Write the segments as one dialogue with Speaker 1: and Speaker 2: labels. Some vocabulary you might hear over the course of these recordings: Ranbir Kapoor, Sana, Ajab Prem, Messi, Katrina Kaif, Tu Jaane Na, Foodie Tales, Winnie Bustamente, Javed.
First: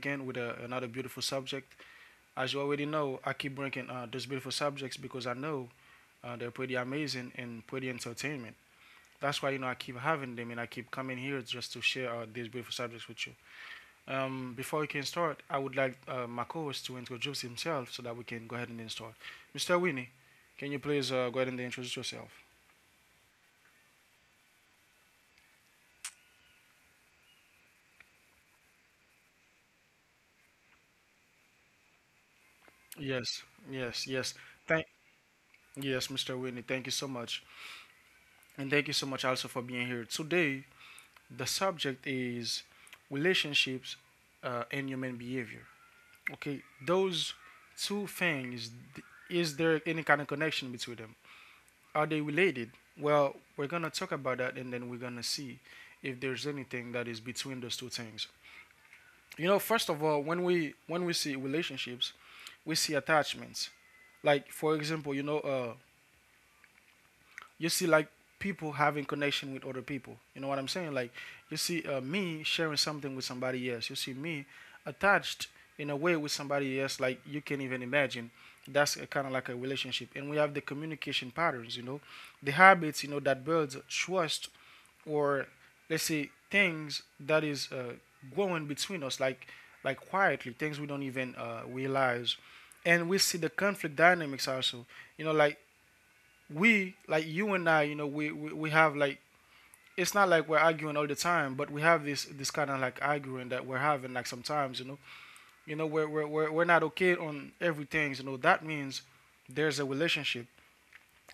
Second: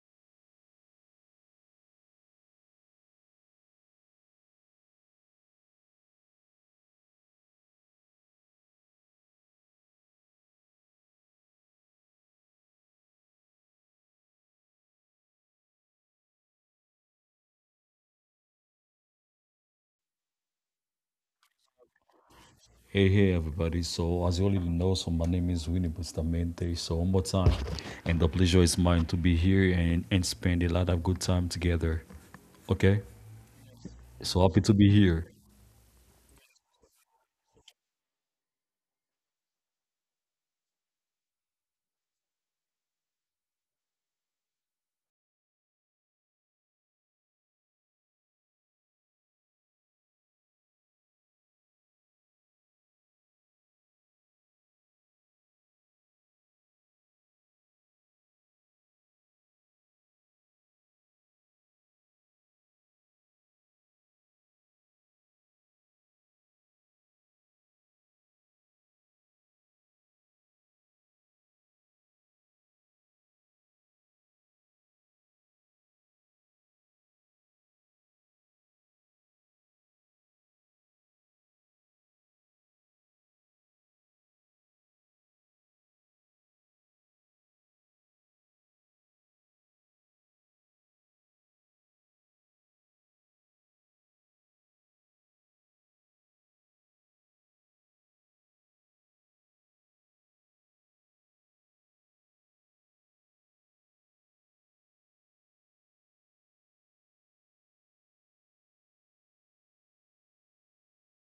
Speaker 1: again with another beautiful subject. As you already know, I keep bringing those beautiful subjects because I know they're pretty amazing and pretty entertainment. That's why you know I keep having them and I keep coming here just to share these beautiful subjects with you. Before we can start, I would like my co-host to introduce himself so that we can go ahead and then start. Mr. Winnie, can you please go ahead and introduce yourself?
Speaker 2: Hey, hey, everybody. So, as you already know, so my name is Winnie Bustamente. So, one more time, and the pleasure is mine to be here and spend a lot of good time together. Okay?
Speaker 1: Yes, yes, yes.
Speaker 2: So, happy to
Speaker 1: Thank
Speaker 2: be here.
Speaker 1: Yes, Mr. Winnie, thank you so much. And thank you so much also for being here. Today, the subject is relationships and human behavior. Okay, those two things, is there any kind of connection between them? Are they related? Well, we're going to talk about that and then we're going to see if there's anything that is between those two things. You know, first of all, when we see relationships, we see attachments. Like for example, you know, you see like people having connection with other people. You know what I'm saying? Like you see me sharing something with somebody else. You see me attached in a way with somebody else like you can not even imagine. That's a kind of like a relationship. And we have the communication patterns, you know, the habits, you know, that builds trust or let's say things that is going between us, like quietly, things we don't even realize. And we see the conflict dynamics also. You know, like we like you and I, you know, we have like it's not like we're arguing all the time, but we have this kind of like arguing that we're having like sometimes, you know, we're not okay on everything, you know. That means there's a relationship,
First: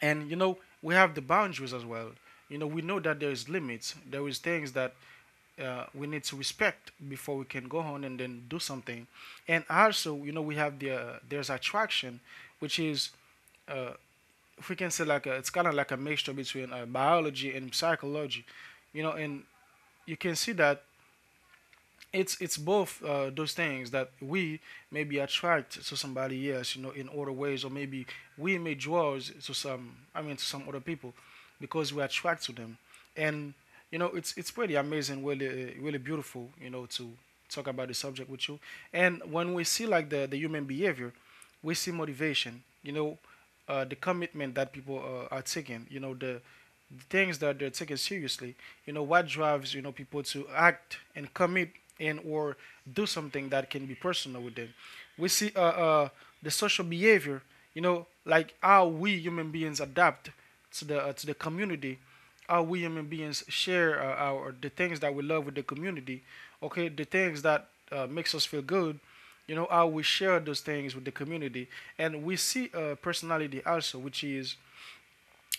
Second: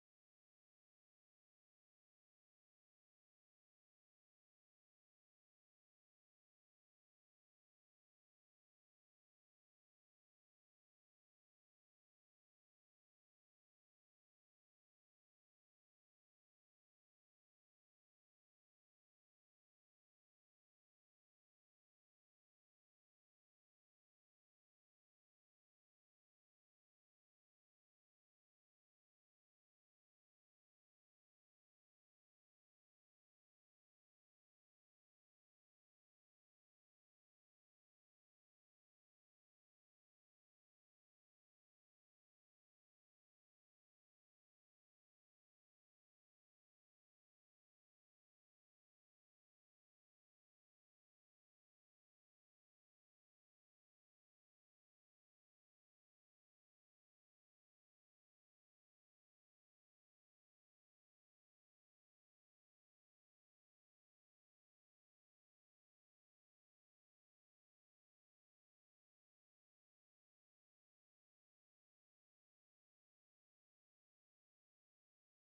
Speaker 1: and you know, we have the boundaries as well. You know, we know that there is limits, there is things that we need to respect before we can go on and then do something, and also, you know, we have there's attraction, which is uh, if we can say it's kind of like a mixture between biology and psychology, you know, and you can see that it's both those things that we maybe attract to somebody else, you know, in other ways, or maybe we may draw to some, I mean, to some other people, because we attract to them, and you know, it's pretty amazing, really, really beautiful, you know, to talk about the subject with you. And when we see like the human behavior, we see motivation, you know, the commitment that people are taking, you know, the things that they're taking seriously. You know, what drives you know people to act and commit and or do something that can be personal with them. We see the social behavior. You know, like how we human beings adapt to the community, how we human beings share our the things that we love with the community. Okay, the things that makes us feel good. You know how we share those things with the community, and we see personality also, which is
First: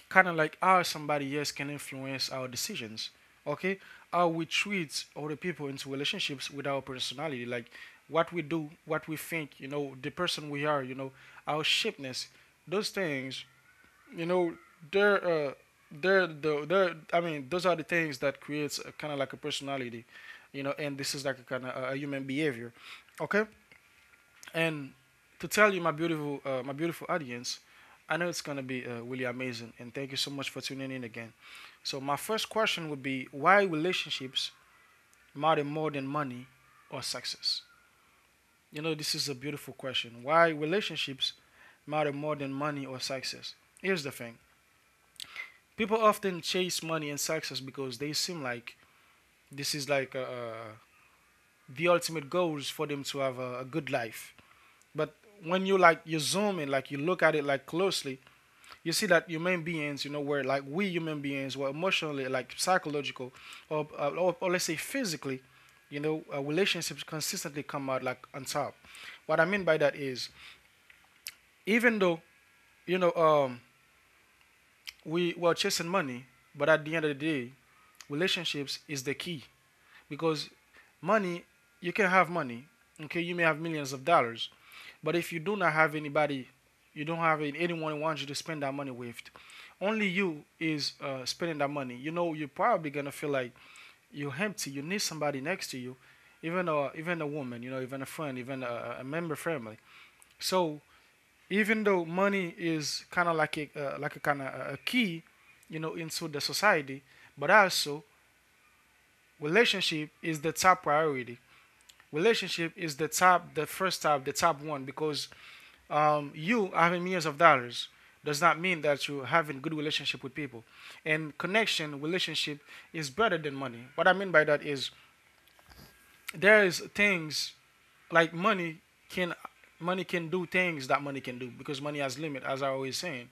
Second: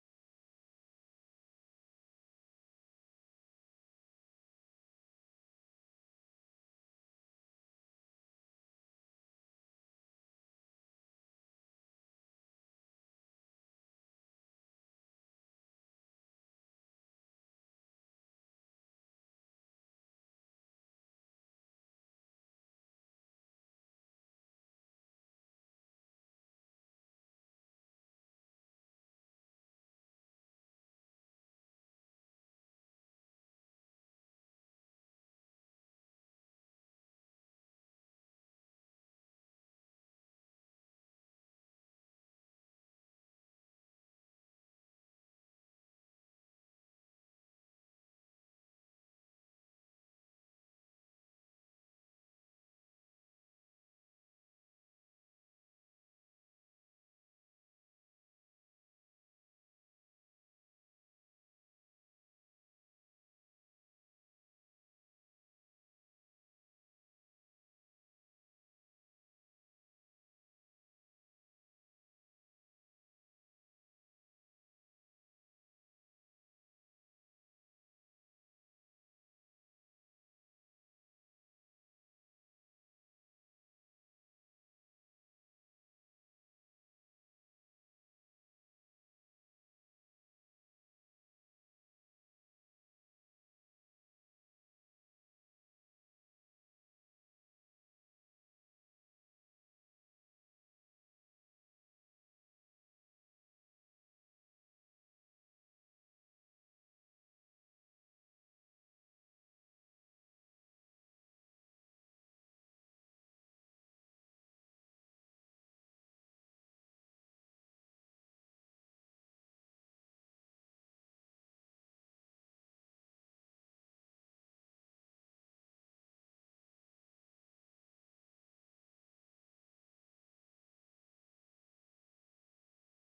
Speaker 1: kind of like how somebody else can influence our decisions. Okay, how we treat other people into relationships with our personality, like what we do, what we think, you know, the person we are, you know, our shapeness, those things, you know, they're uh, they're I mean, those are the things that creates kind of like a personality, you know, and this is like a kind of a human behavior. Okay, and to tell you, my beautiful audience, I know it's gonna be really amazing, and thank you so much for tuning in again. So my first question would be, why relationships matter more than money or success? You know, this is a beautiful question. Why relationships matter more than money or success? Here's the thing: people often chase money and success because they seem like this is like the ultimate goals for them to have a good life. But when you zoom in, like you look at it like closely, you see that human beings, you know, where like we human beings were emotionally, like psychological, or, or let's say physically, you know, relationships consistently come out like on top. What I mean by that is, even though you know we were chasing money, but at the end of the day, relationships is the key because money you can have money. Okay, you may have millions of dollars, but if you do not have anybody, you don't have anyone who wants you to spend that money with, only you is spending that money. You know, you're probably gonna feel like you're empty. You need somebody next to you, even a woman, you know, even a friend, even a member family. So even though money is kind of like a kind of a key, you know, into the society, but also relationship is the top priority. Relationship is the top, the first top, the top one because you having millions of dollars does not mean that you having good relationship with people and connection. Relationship is better than money. What I mean by that is there is things like can money can do things that money can do because money has limit as I always saying.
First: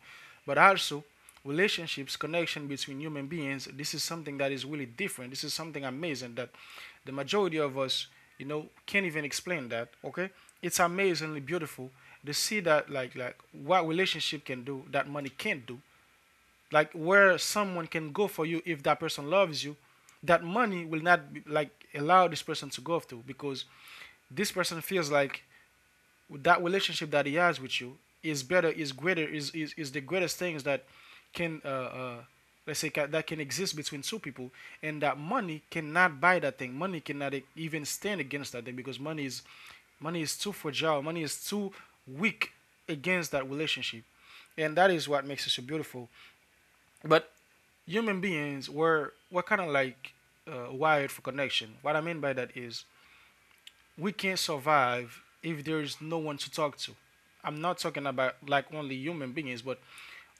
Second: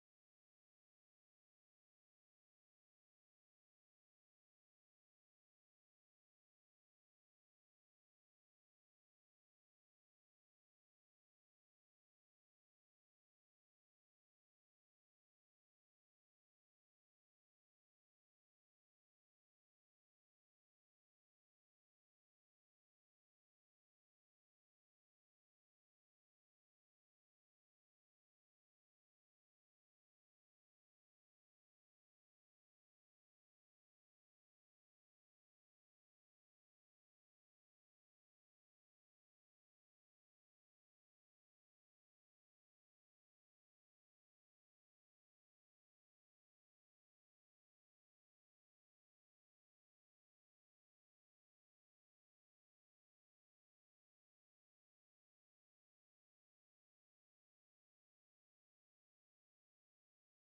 Speaker 1: But also relationships, connection between human beings, this is something that is really different. This is something amazing that the majority of us, you know, can't even explain that. Okay, it's amazingly beautiful to see that what relationship can do that money can't do. Like where someone can go for you if that person loves you, that money will not like allow this person to go to, because this person feels like that relationship that he has with you is better, is greater, is the greatest things that can uh, let's say that can exist between two people, and that money cannot buy that thing. Money cannot even stand against that thing because money is too fragile. Money is too weak against that relationship, and that is what makes it so beautiful. But human beings were kind of like wired for connection. What I mean by that is we can't survive if there is no one to talk to. I'm not talking about like only human beings, but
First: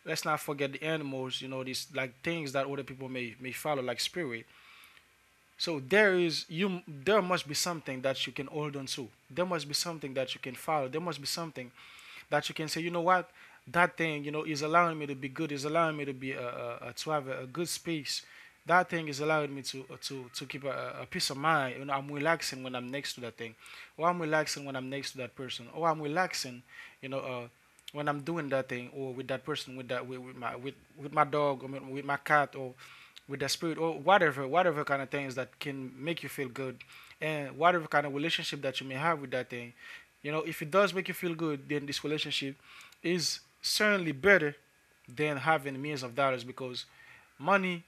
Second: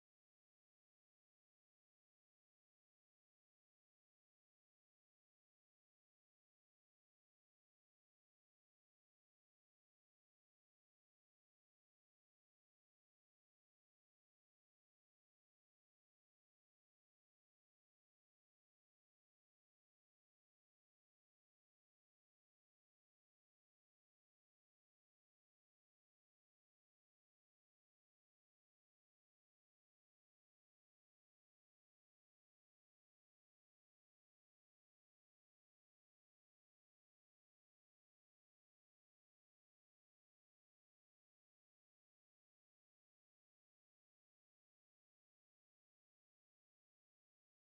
Speaker 1: let's not forget the animals. You know these like things that other people may follow, like spirit. So there is you. There must be something that you can hold on to. There must be something that you can follow. There must be something that you can say, you know what, that thing, you know, is allowing me to be good, is allowing me to be a to have a good space. That thing is allowing me to to keep a peace of mind. You know, I'm relaxing when I'm next to that thing, or I'm relaxing when I'm next to that person, or I'm relaxing, you know, when I'm doing that thing, or with that person, with with my dog, or with my cat, or with the spirit or whatever, whatever kind of things that can make you feel good, and whatever kind of relationship that you may have with that thing. You know, if it does make you feel good, then this relationship is certainly better than having millions of dollars because money,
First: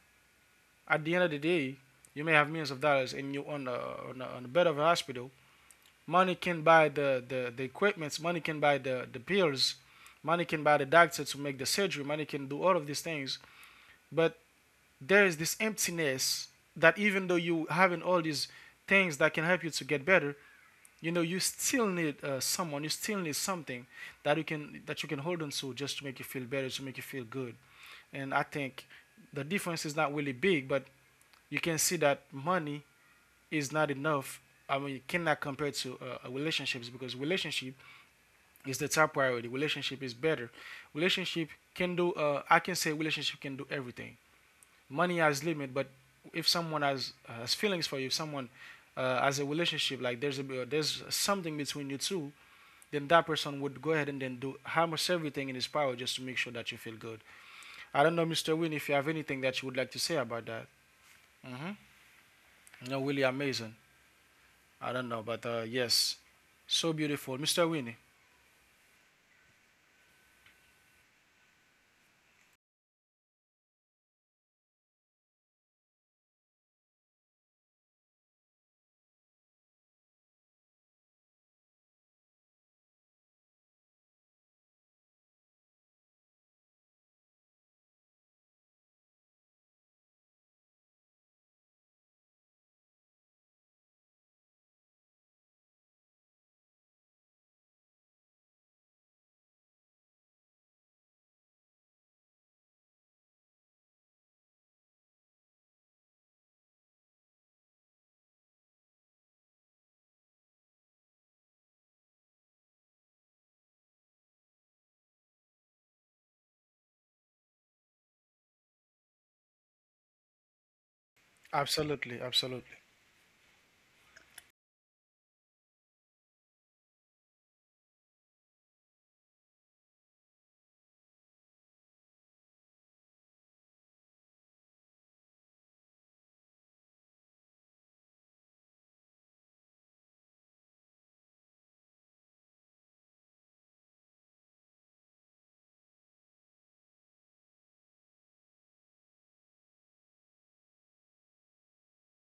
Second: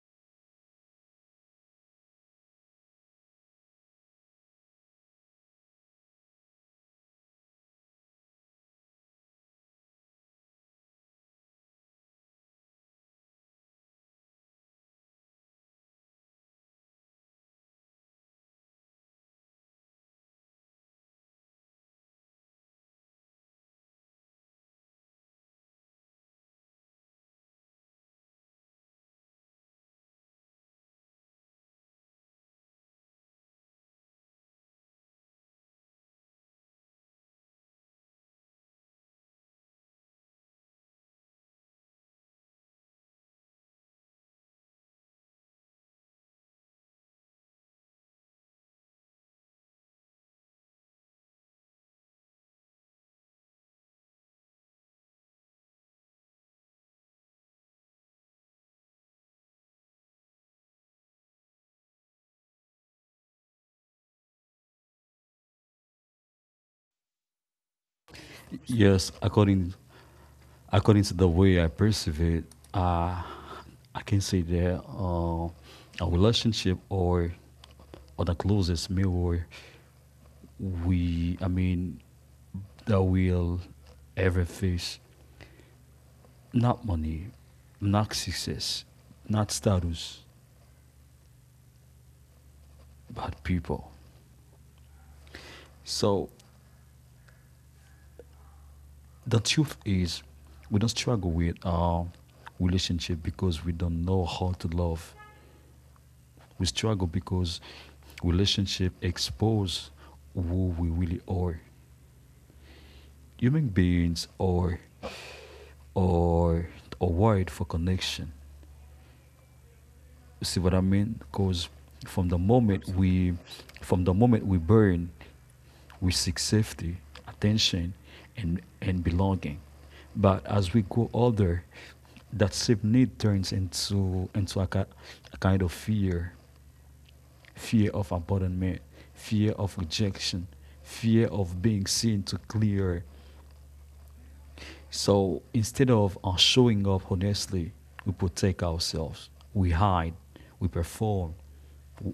Speaker 1: at the end of the day, you may have millions of dollars and you're on on the bed of a hospital. Money can buy the equipments, money can buy the pills, money can buy the doctor to make the surgery, money can do all of these things. But there is this emptiness that even though you having all these things that can help you to get better, you know you still need someone. You still need something that you can hold on to just to make you feel better, to make you feel good. And I think the difference is not really big, but you can see that money is not enough. I mean, you cannot compare to relationships because relationship is the top priority. Relationship is better. Relationship can do. I can say relationship can do everything. Money has limit, but if someone has feelings for you, if someone has a relationship, like there's a there's something between you two, then that person would go ahead and then do almost everything in his power just to make sure that you feel good. I don't know, Mr. Win, if you have anything that you would like to say about that. Mm-hmm. No, really amazing. I don't know, but yes, so beautiful, Mr. Winnie.
Speaker 2: Yes, according to the way I perceive it, uh, I can say that a relationship or the closest mirror we, I mean, that we'll ever face, not money, not success, not status, but people. So the truth is, we don't struggle with our relationship because we don't know how to love. We struggle because relationship expose who we really are. Human beings are a word for connection. You see what I mean? Because
Speaker 1: Absolutely,
Speaker 2: from the
Speaker 1: absolutely.
Speaker 2: moment we, from the moment we burn, we seek safety, attention, and belonging. But as we grow older, that same need turns into a, a kind of fear, fear of abandonment, fear of rejection, fear of being seen to clear. So instead of showing up honestly, we protect ourselves, we hide, we perform,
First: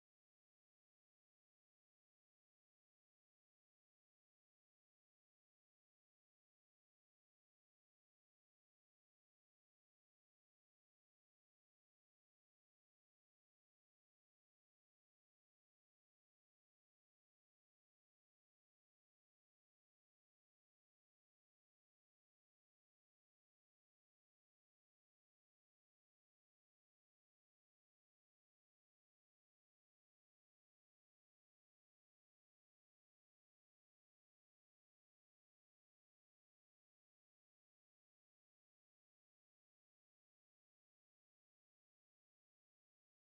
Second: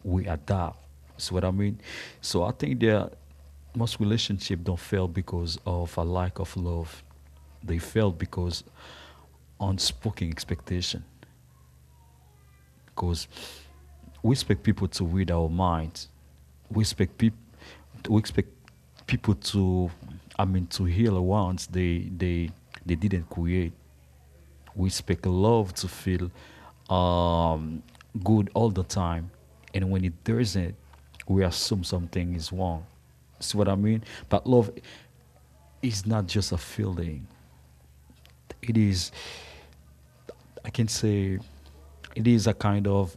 Speaker 2: we adapt. See what I mean? So I think that most relationships don't fail because of a lack of love. They fail because unspoken expectation. Because we expect people to read our minds. We expect people. We expect people to heal wounds they didn't create. We speak love to feel um, good all the time. And when it doesn't, we assume something is wrong. See what I mean? But love is not just a feeling, it is, I can say, it is a kind of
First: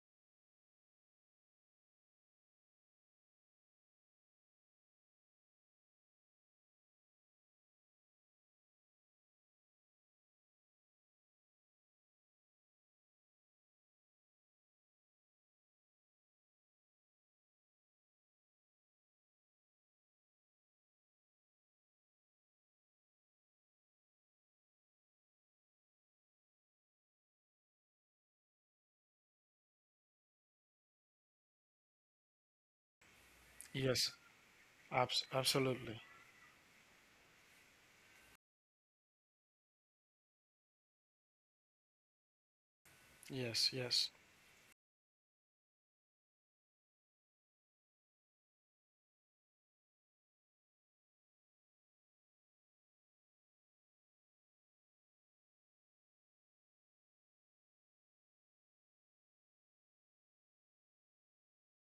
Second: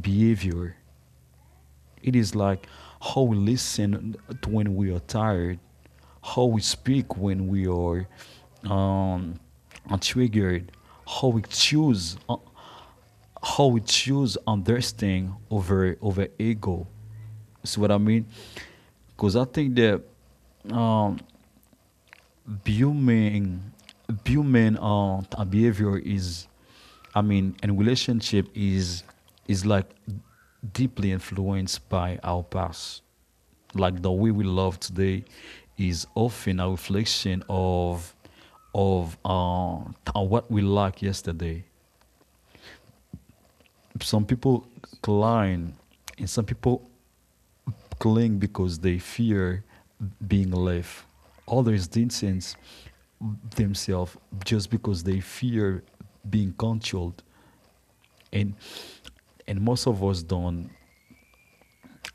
Speaker 2: behavior. It is like how we listen to when we are tired, how we speak when we are um, triggered, how we choose, uh, how we choose understanding over over ego. See what I mean? Because I think that human human behavior is, I mean, and relationship is like deeply influenced by our past. Like the
Speaker 1: Yes,
Speaker 2: way we love today is
Speaker 1: Absolutely.
Speaker 2: often a reflection of of what we lacked yesterday.
Speaker 1: Yes,
Speaker 2: Some
Speaker 1: yes,
Speaker 2: people climb, and some people cling because they fear being left. Others distance themselves just because they fear being controlled, and and most of us don't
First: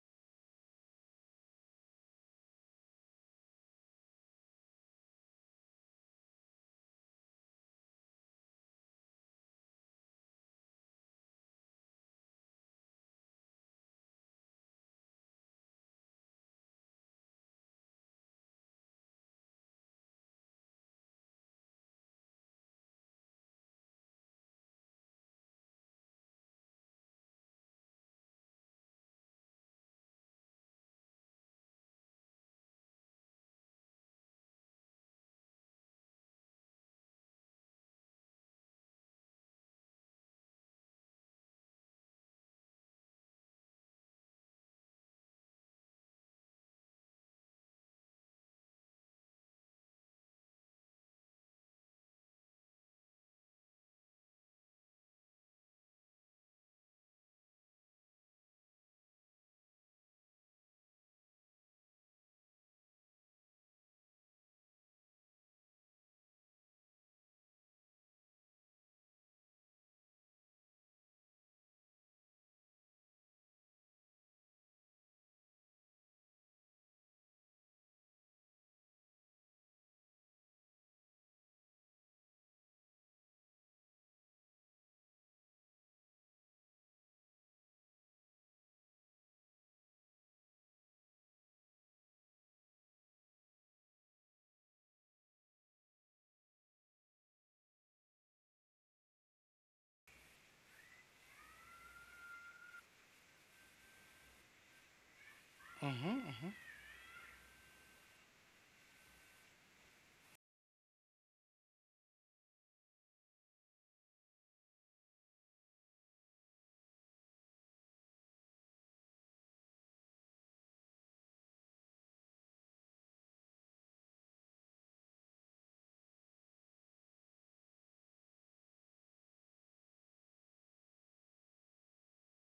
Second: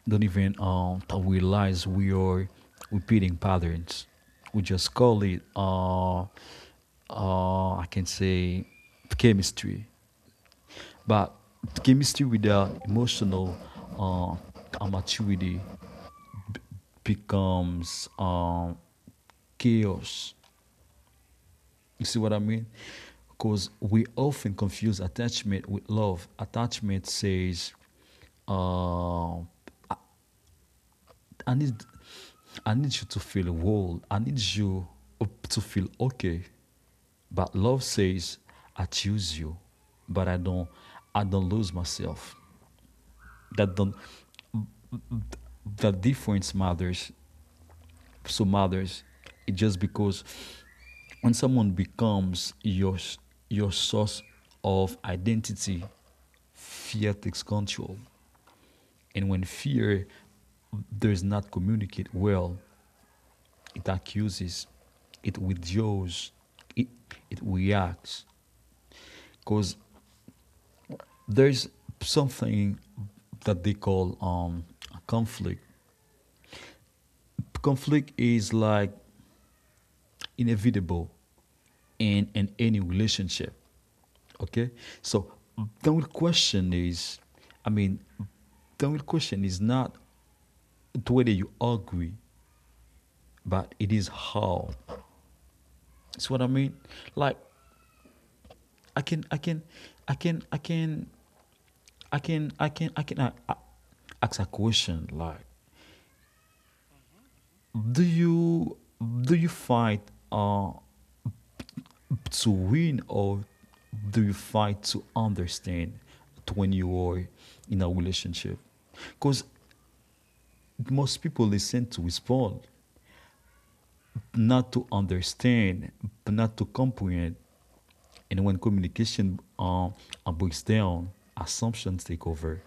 Speaker 2: don't even realize we are repeating patterns. We just call it I can say chemistry, but chemistry without emotional maturity becomes chaos. You see what I mean? Because we often confuse attachment with love. Attachment says, uh, "I need, I need you to feel whole. I need you to feel okay." But love says, "I choose you, but I don't lose myself." That don't, That difference matters. Some others it just because when someone becomes your source of identity, fear takes control, and when fear does not communicate well, it accuses, it withdraws, it, it reacts. Because there's something that they call a conflict. Conflict is like inevitable in any relationship. Okay? So the only question is, I mean, the only question is not whether you agree, but it is how. That's what I mean. Like I can, I can, I can, I can, I can, I can, I can ask a question like,
Speaker 1: mm-hmm, mm-hmm.
Speaker 2: do you do you find uh to win or do you fight to understand when you are in a relationship? Because most people listen to respond, not to understand, but not to comprehend. And when communication breaks down, assumptions take over.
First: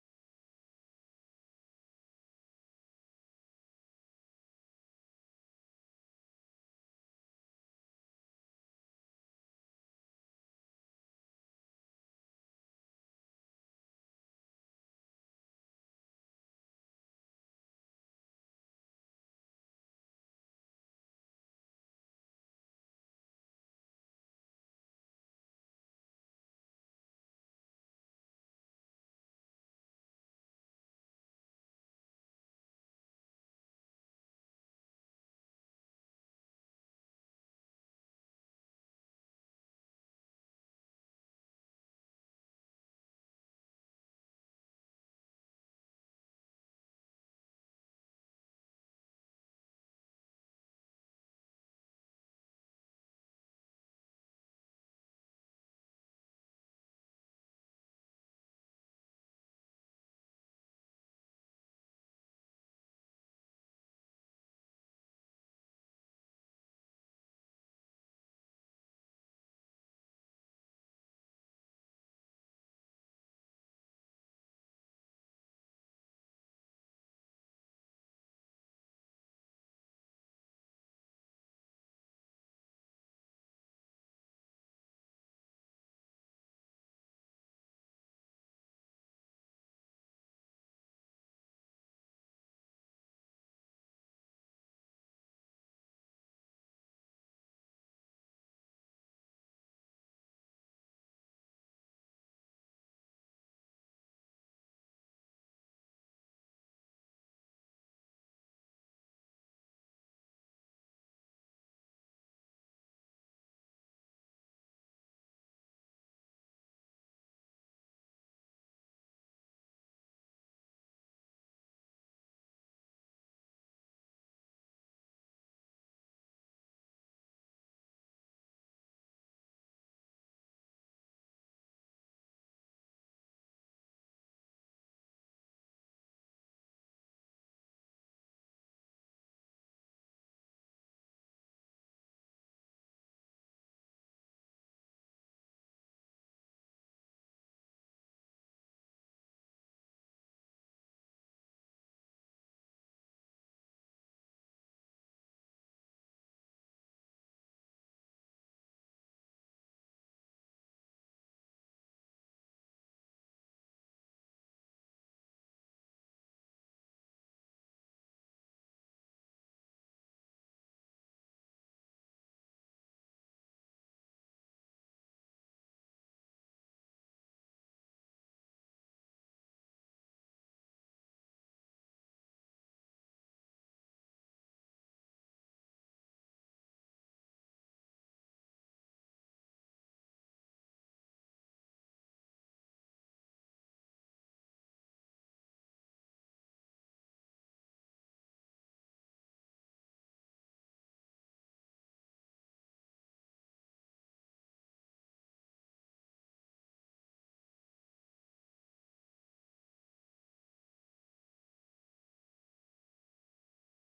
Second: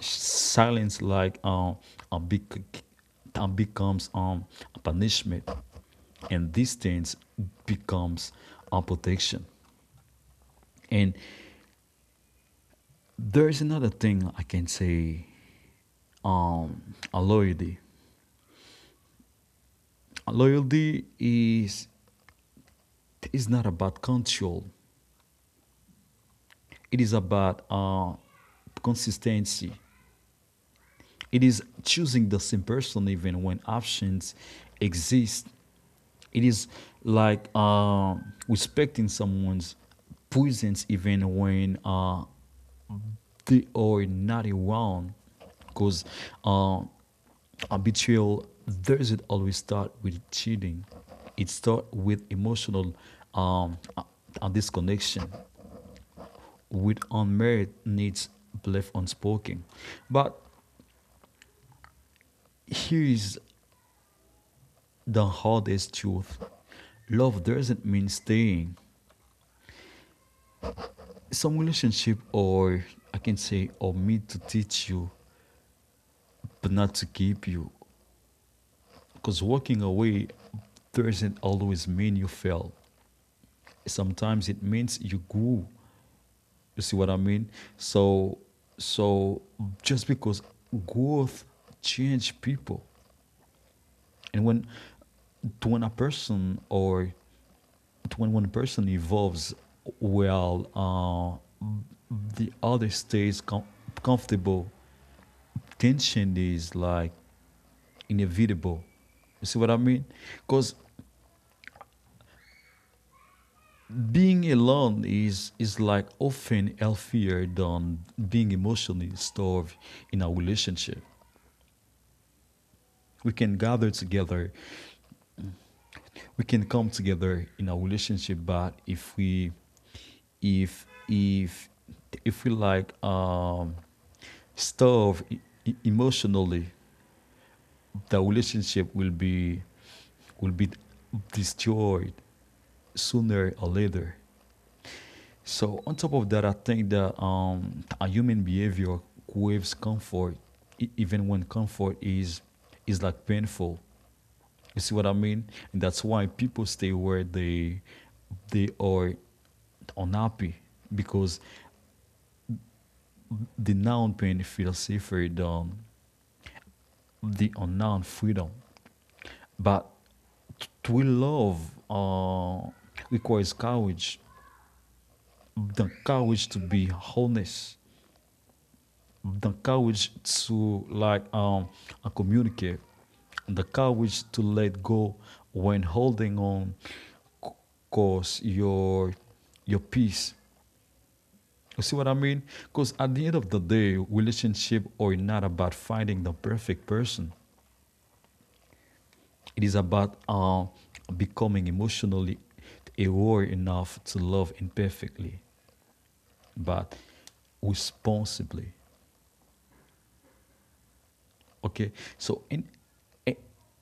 Speaker 2: Silence, like a big, becomes a punishment, and distance becomes a protection. And there's another thing I can say. A loyalty. A loyalty is not about control. It is about consistency. It is choosing the same person even when options exist. It is like respecting someone's presence even when the or 91. Because uh, a betrayal doesn't always start with cheating. It starts with emotional um, uh, disconnection, with unmarried needs left unspoken. But here is the hardest truth: love doesn't mean staying. Some relationship or, I can say, or meant to teach you but not to keep you. Because walking away doesn't always mean you fail. Sometimes it means you grew. You see what I mean? So, so just because growth change people, and when a person or when one person evolves, well, the other stays comfortable. Tension is like inevitable. You see what I mean? Because being alone is like often healthier than being emotionally starved in our relationship. We can gather together, we can come together in our relationship, but if if if we like starve emotionally, the relationship will be destroyed sooner or later. So on top of that, I think that a human behavior craves comfort, even when comfort is like painful. You see what I mean? And that's why people stay where they are unhappy because the noun pain feels safer than the unknown freedom. But to love uh, requires courage, the courage to be honest, the courage to like communicate, the courage to let go when holding on cause your peace. You see what I mean? Because at the end of the day, relationship are not about finding the perfect person. It is about becoming emotionally aware enough to love imperfectly but responsibly. Okay, so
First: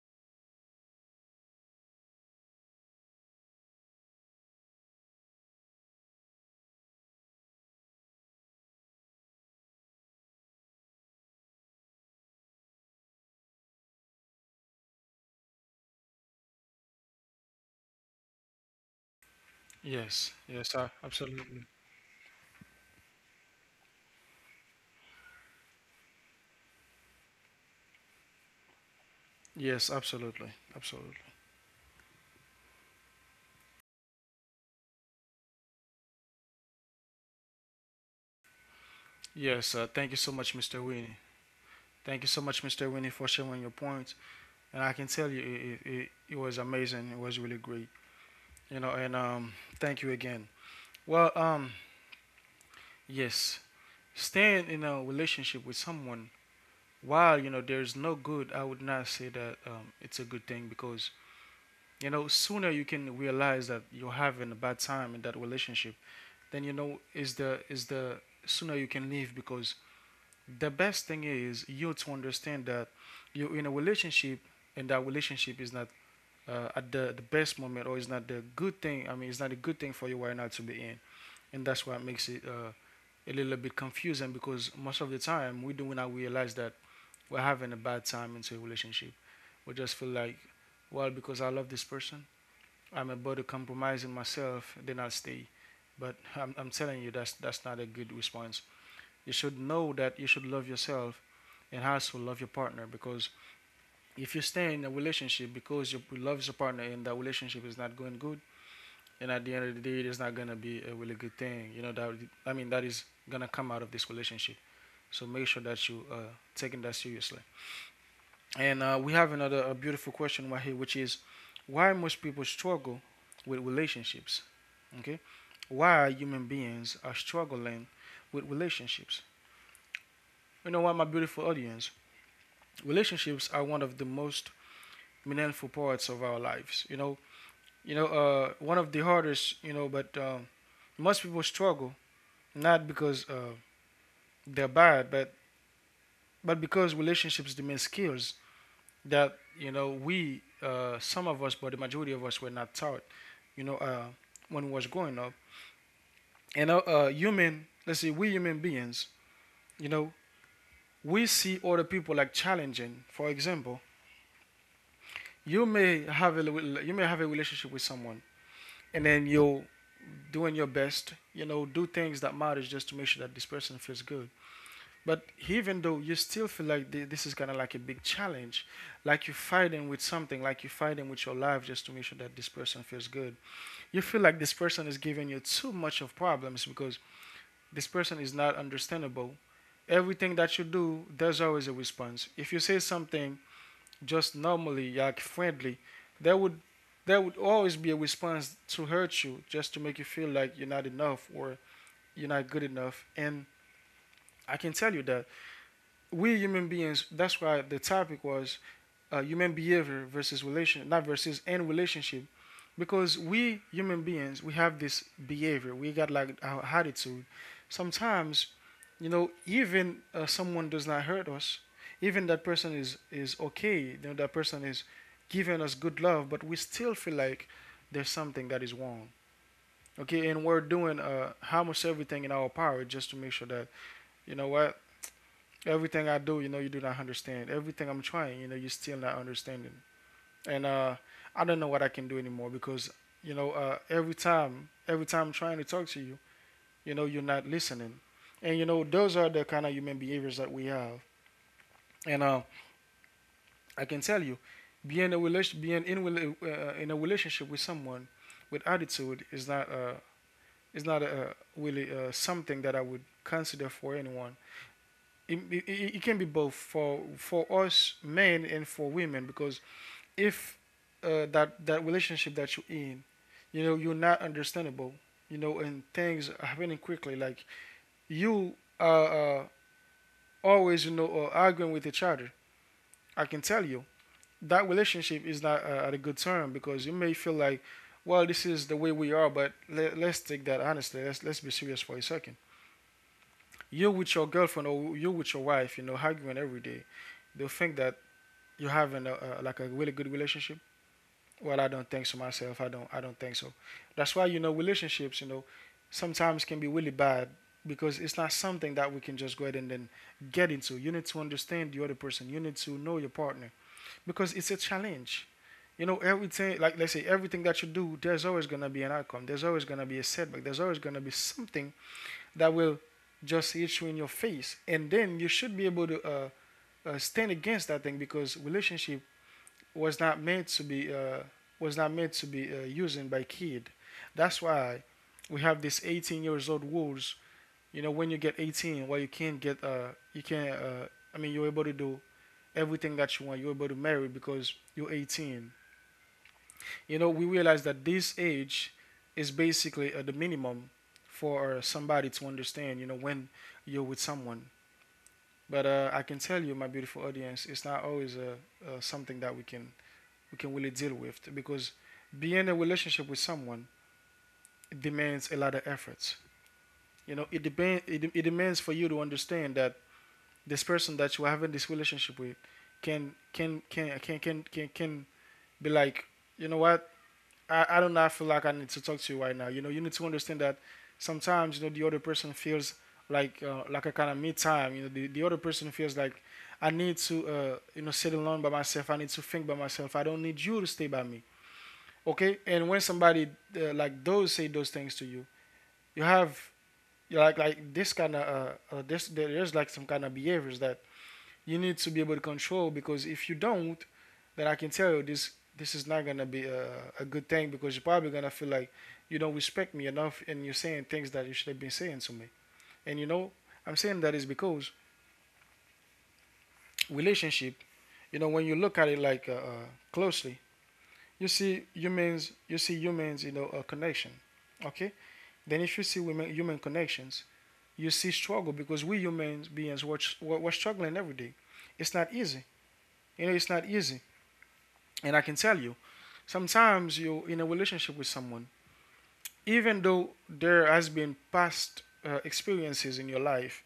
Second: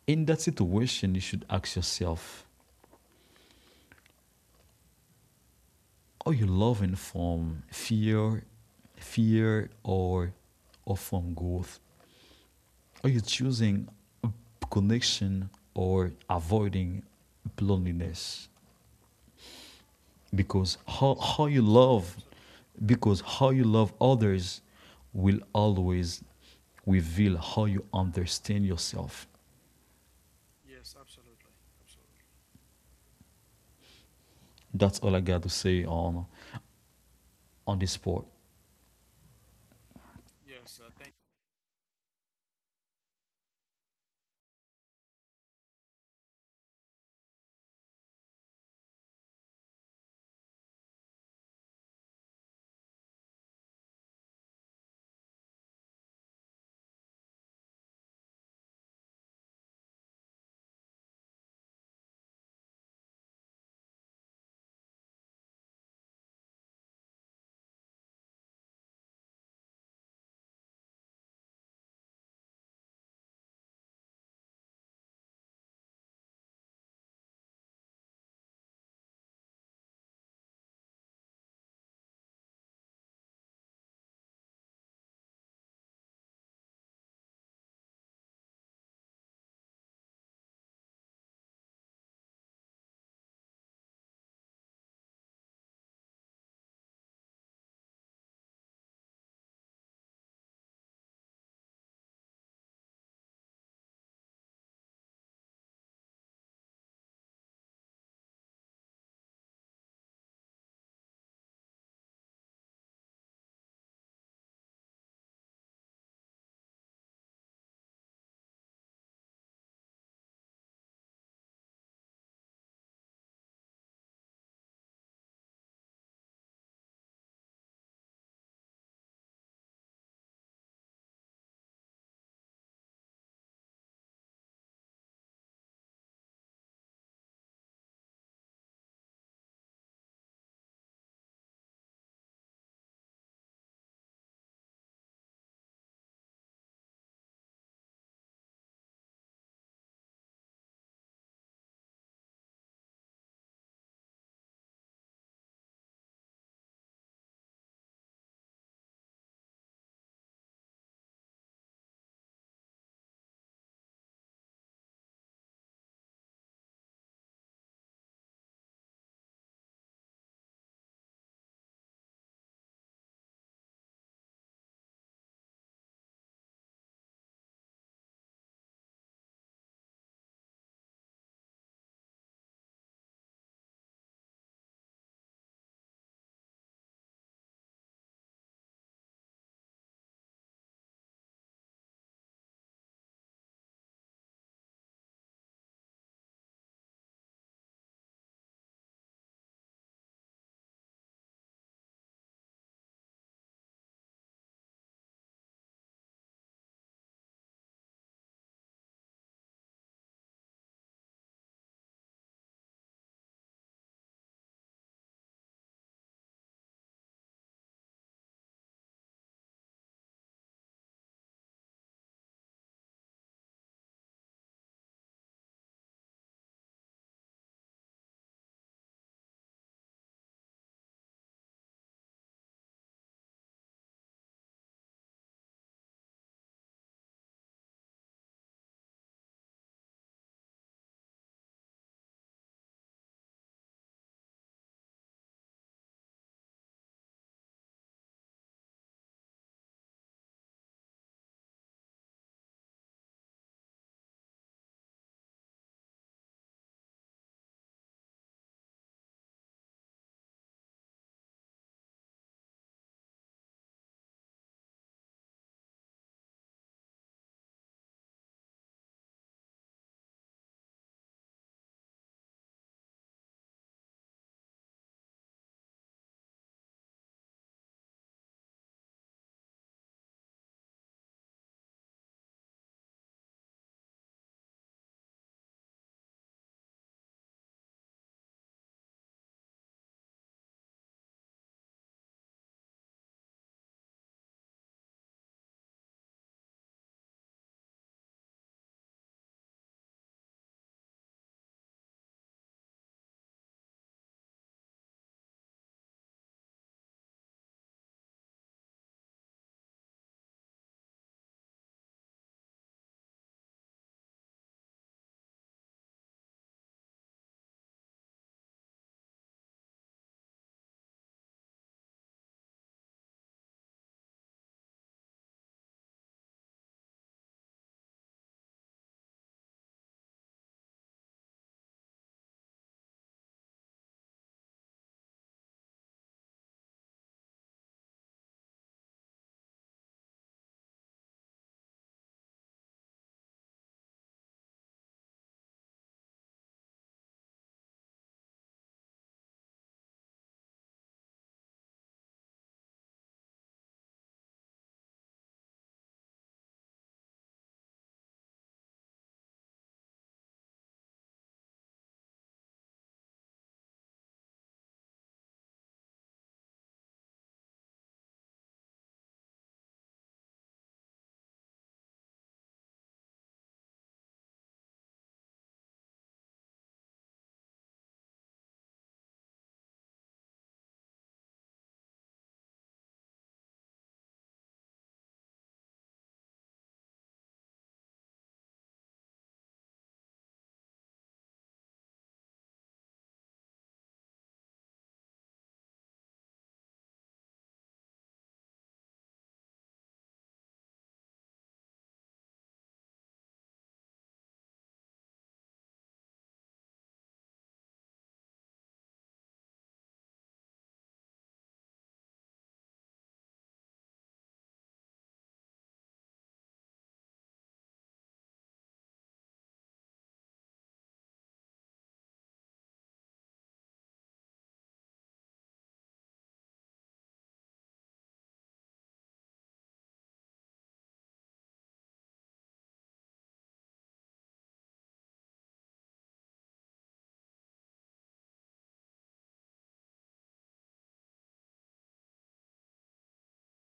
Speaker 2: in that situation, you should ask yourself: Are you loving from fear, fear, or or from growth? Are you choosing connection or avoiding loneliness?
Speaker 1: Yes,
Speaker 2: Because
Speaker 1: yes, absolutely.
Speaker 2: because how you love others, will always reveal how you understand yourself.
Speaker 1: Yes, absolutely, absolutely.
Speaker 2: That's all I got to say on this part.
Speaker 1: Yes, thank you so much, Mr. Winnie. Thank you so much, Mr. Winnie, for sharing your points. And I can tell you, it was amazing. It was really great. You know, and thank you again. Well, yes, staying in a relationship with someone while you know there's no good, I would not say that it's a good thing because you know sooner you can realize that you're having a bad time in that relationship, then you know is the sooner you can leave because the best thing is you to understand that you're in a relationship and that relationship is not at the best moment or is not the good thing. I mean, it's not a good thing for you right now to be in. And that's what makes it a little bit confusing because most of the time we do not realize that we're having a bad time into a relationship. We just feel like, well, because I love this person, I'm about to compromise in myself, then I'll stay. But I'm telling you, that's not a good response. You should know that you should love yourself and also love your partner, because if you stay in a relationship because you love your partner and that relationship is not going good, and at the end of the day it is not going to be a really good thing, you know that, I mean, that is going to come out of this relationship. So make sure that you are taking that seriously. And we have another a beautiful question right here, which is, why most people struggle with relationships? Okay, why human beings are struggling with relationships? You know what, my beautiful audience, relationships are one of the most meaningful parts of our lives. You know, one of the hardest. You know, but most people struggle not because they're bad, but because relationships demand skills that, you know, we, some of us, but the majority of us, were not taught. You know, when we was growing up, and human, let's say we human beings, you know, we see other people like challenging. For example, you may have a you may have a relationship with someone, and then you'll doing your best, you know, do things that matters just to make sure that this person feels good. But even though, you still feel like this is kind of like a big challenge, like you're fighting with something, like you're fighting with your life just to make sure that this person feels good. You feel like this person is giving you too much of problems because this person is not understandable. Everything that you do, there's always a response. If you say something just normally, like friendly, there would there would always be a response to hurt you, just to make you feel like you're not enough or you're not good enough. And I can tell you that we human beings, that's why the topic was human behavior versus relation, not versus and relationship, because we human beings, we have this behavior. We got like our attitude. Sometimes, you know, even someone does not hurt us, even that person is okay. You know, that person is giving us good love, but we still feel like there's something that is wrong. Okay, and we're doing almost everything in our power just to make sure that, you know what, everything I do, you know, you do not understand. Everything I'm trying, you know, you're still not understanding. And I don't know what I can do anymore, because you know every time I'm trying to talk to you, you know you're not listening. And you know, those are the kind of human behaviors that we have. And I can tell you, being in a relationship with someone with attitude is not really something that I would consider for anyone. It, it, it can be both for us men and for women, because if that relationship that you're in, you know, you're not understandable, you know, and things are happening quickly. Like you are always, you know, arguing with each other. I can tell you that relationship is not at a good term, because you may feel like, well, this is the way we are, but let's take that honestly. Let's be serious for a second. You with your girlfriend or you with your wife, you know, arguing every day. They'll think that you're having like a really good relationship. Well, I don't think so myself. I don't. I don't think so. That's why, you know, relationships, you know, sometimes can be really bad, because it's not something that we can just go ahead and then get into. You need to understand the other person. You need to know your partner, because it's a challenge. You know, everything. Like, let's say everything that you do, there's always gonna be an outcome. There's always gonna be a setback. There's always gonna be something that will just hit you in your face, and then you should be able to stand against that thing, because relationship was not meant to be was not meant to be used by kid. That's why we have this 18 years old rules. You know, when you get 18, well, you can't. I mean, you're able to do everything that you want. You're able to marry because you're 18. You know, we realize that this age is basically the minimum for somebody to understand. You know, when you're with someone. But I can tell you, my beautiful audience, it's not always something that we can really deal with, because being in a relationship with someone, it demands a lot of efforts. You know, it demands for you to understand that this person that you are having this relationship with can be like, you know what, I don't know, I feel like I need to talk to you right now. You know, you need to understand that sometimes, you know, the other person feels like a kind of me time. You know, the other person feels like I need to you know sit alone by myself. I need to think by myself. I don't need you to stay by me. Okay, and when somebody like those say those things to you, you have you like this kind of this there's like some kind of behaviors that you need to be able to control, because if you don't, then I can tell you this, this is not gonna be a good thing, because you're probably gonna feel like you don't respect me enough and you're saying things that you should have been saying to me. And you know, I'm saying that is because relationship, you know, when you look at it like closely, you see humans, you know, a connection. Okay. Then if you see women, human connections, you see struggle, because we human beings, struggling every day. It's not easy. You know, it's not easy. And I can tell you, sometimes you're in a relationship with someone, even though there has been past experiences in your life,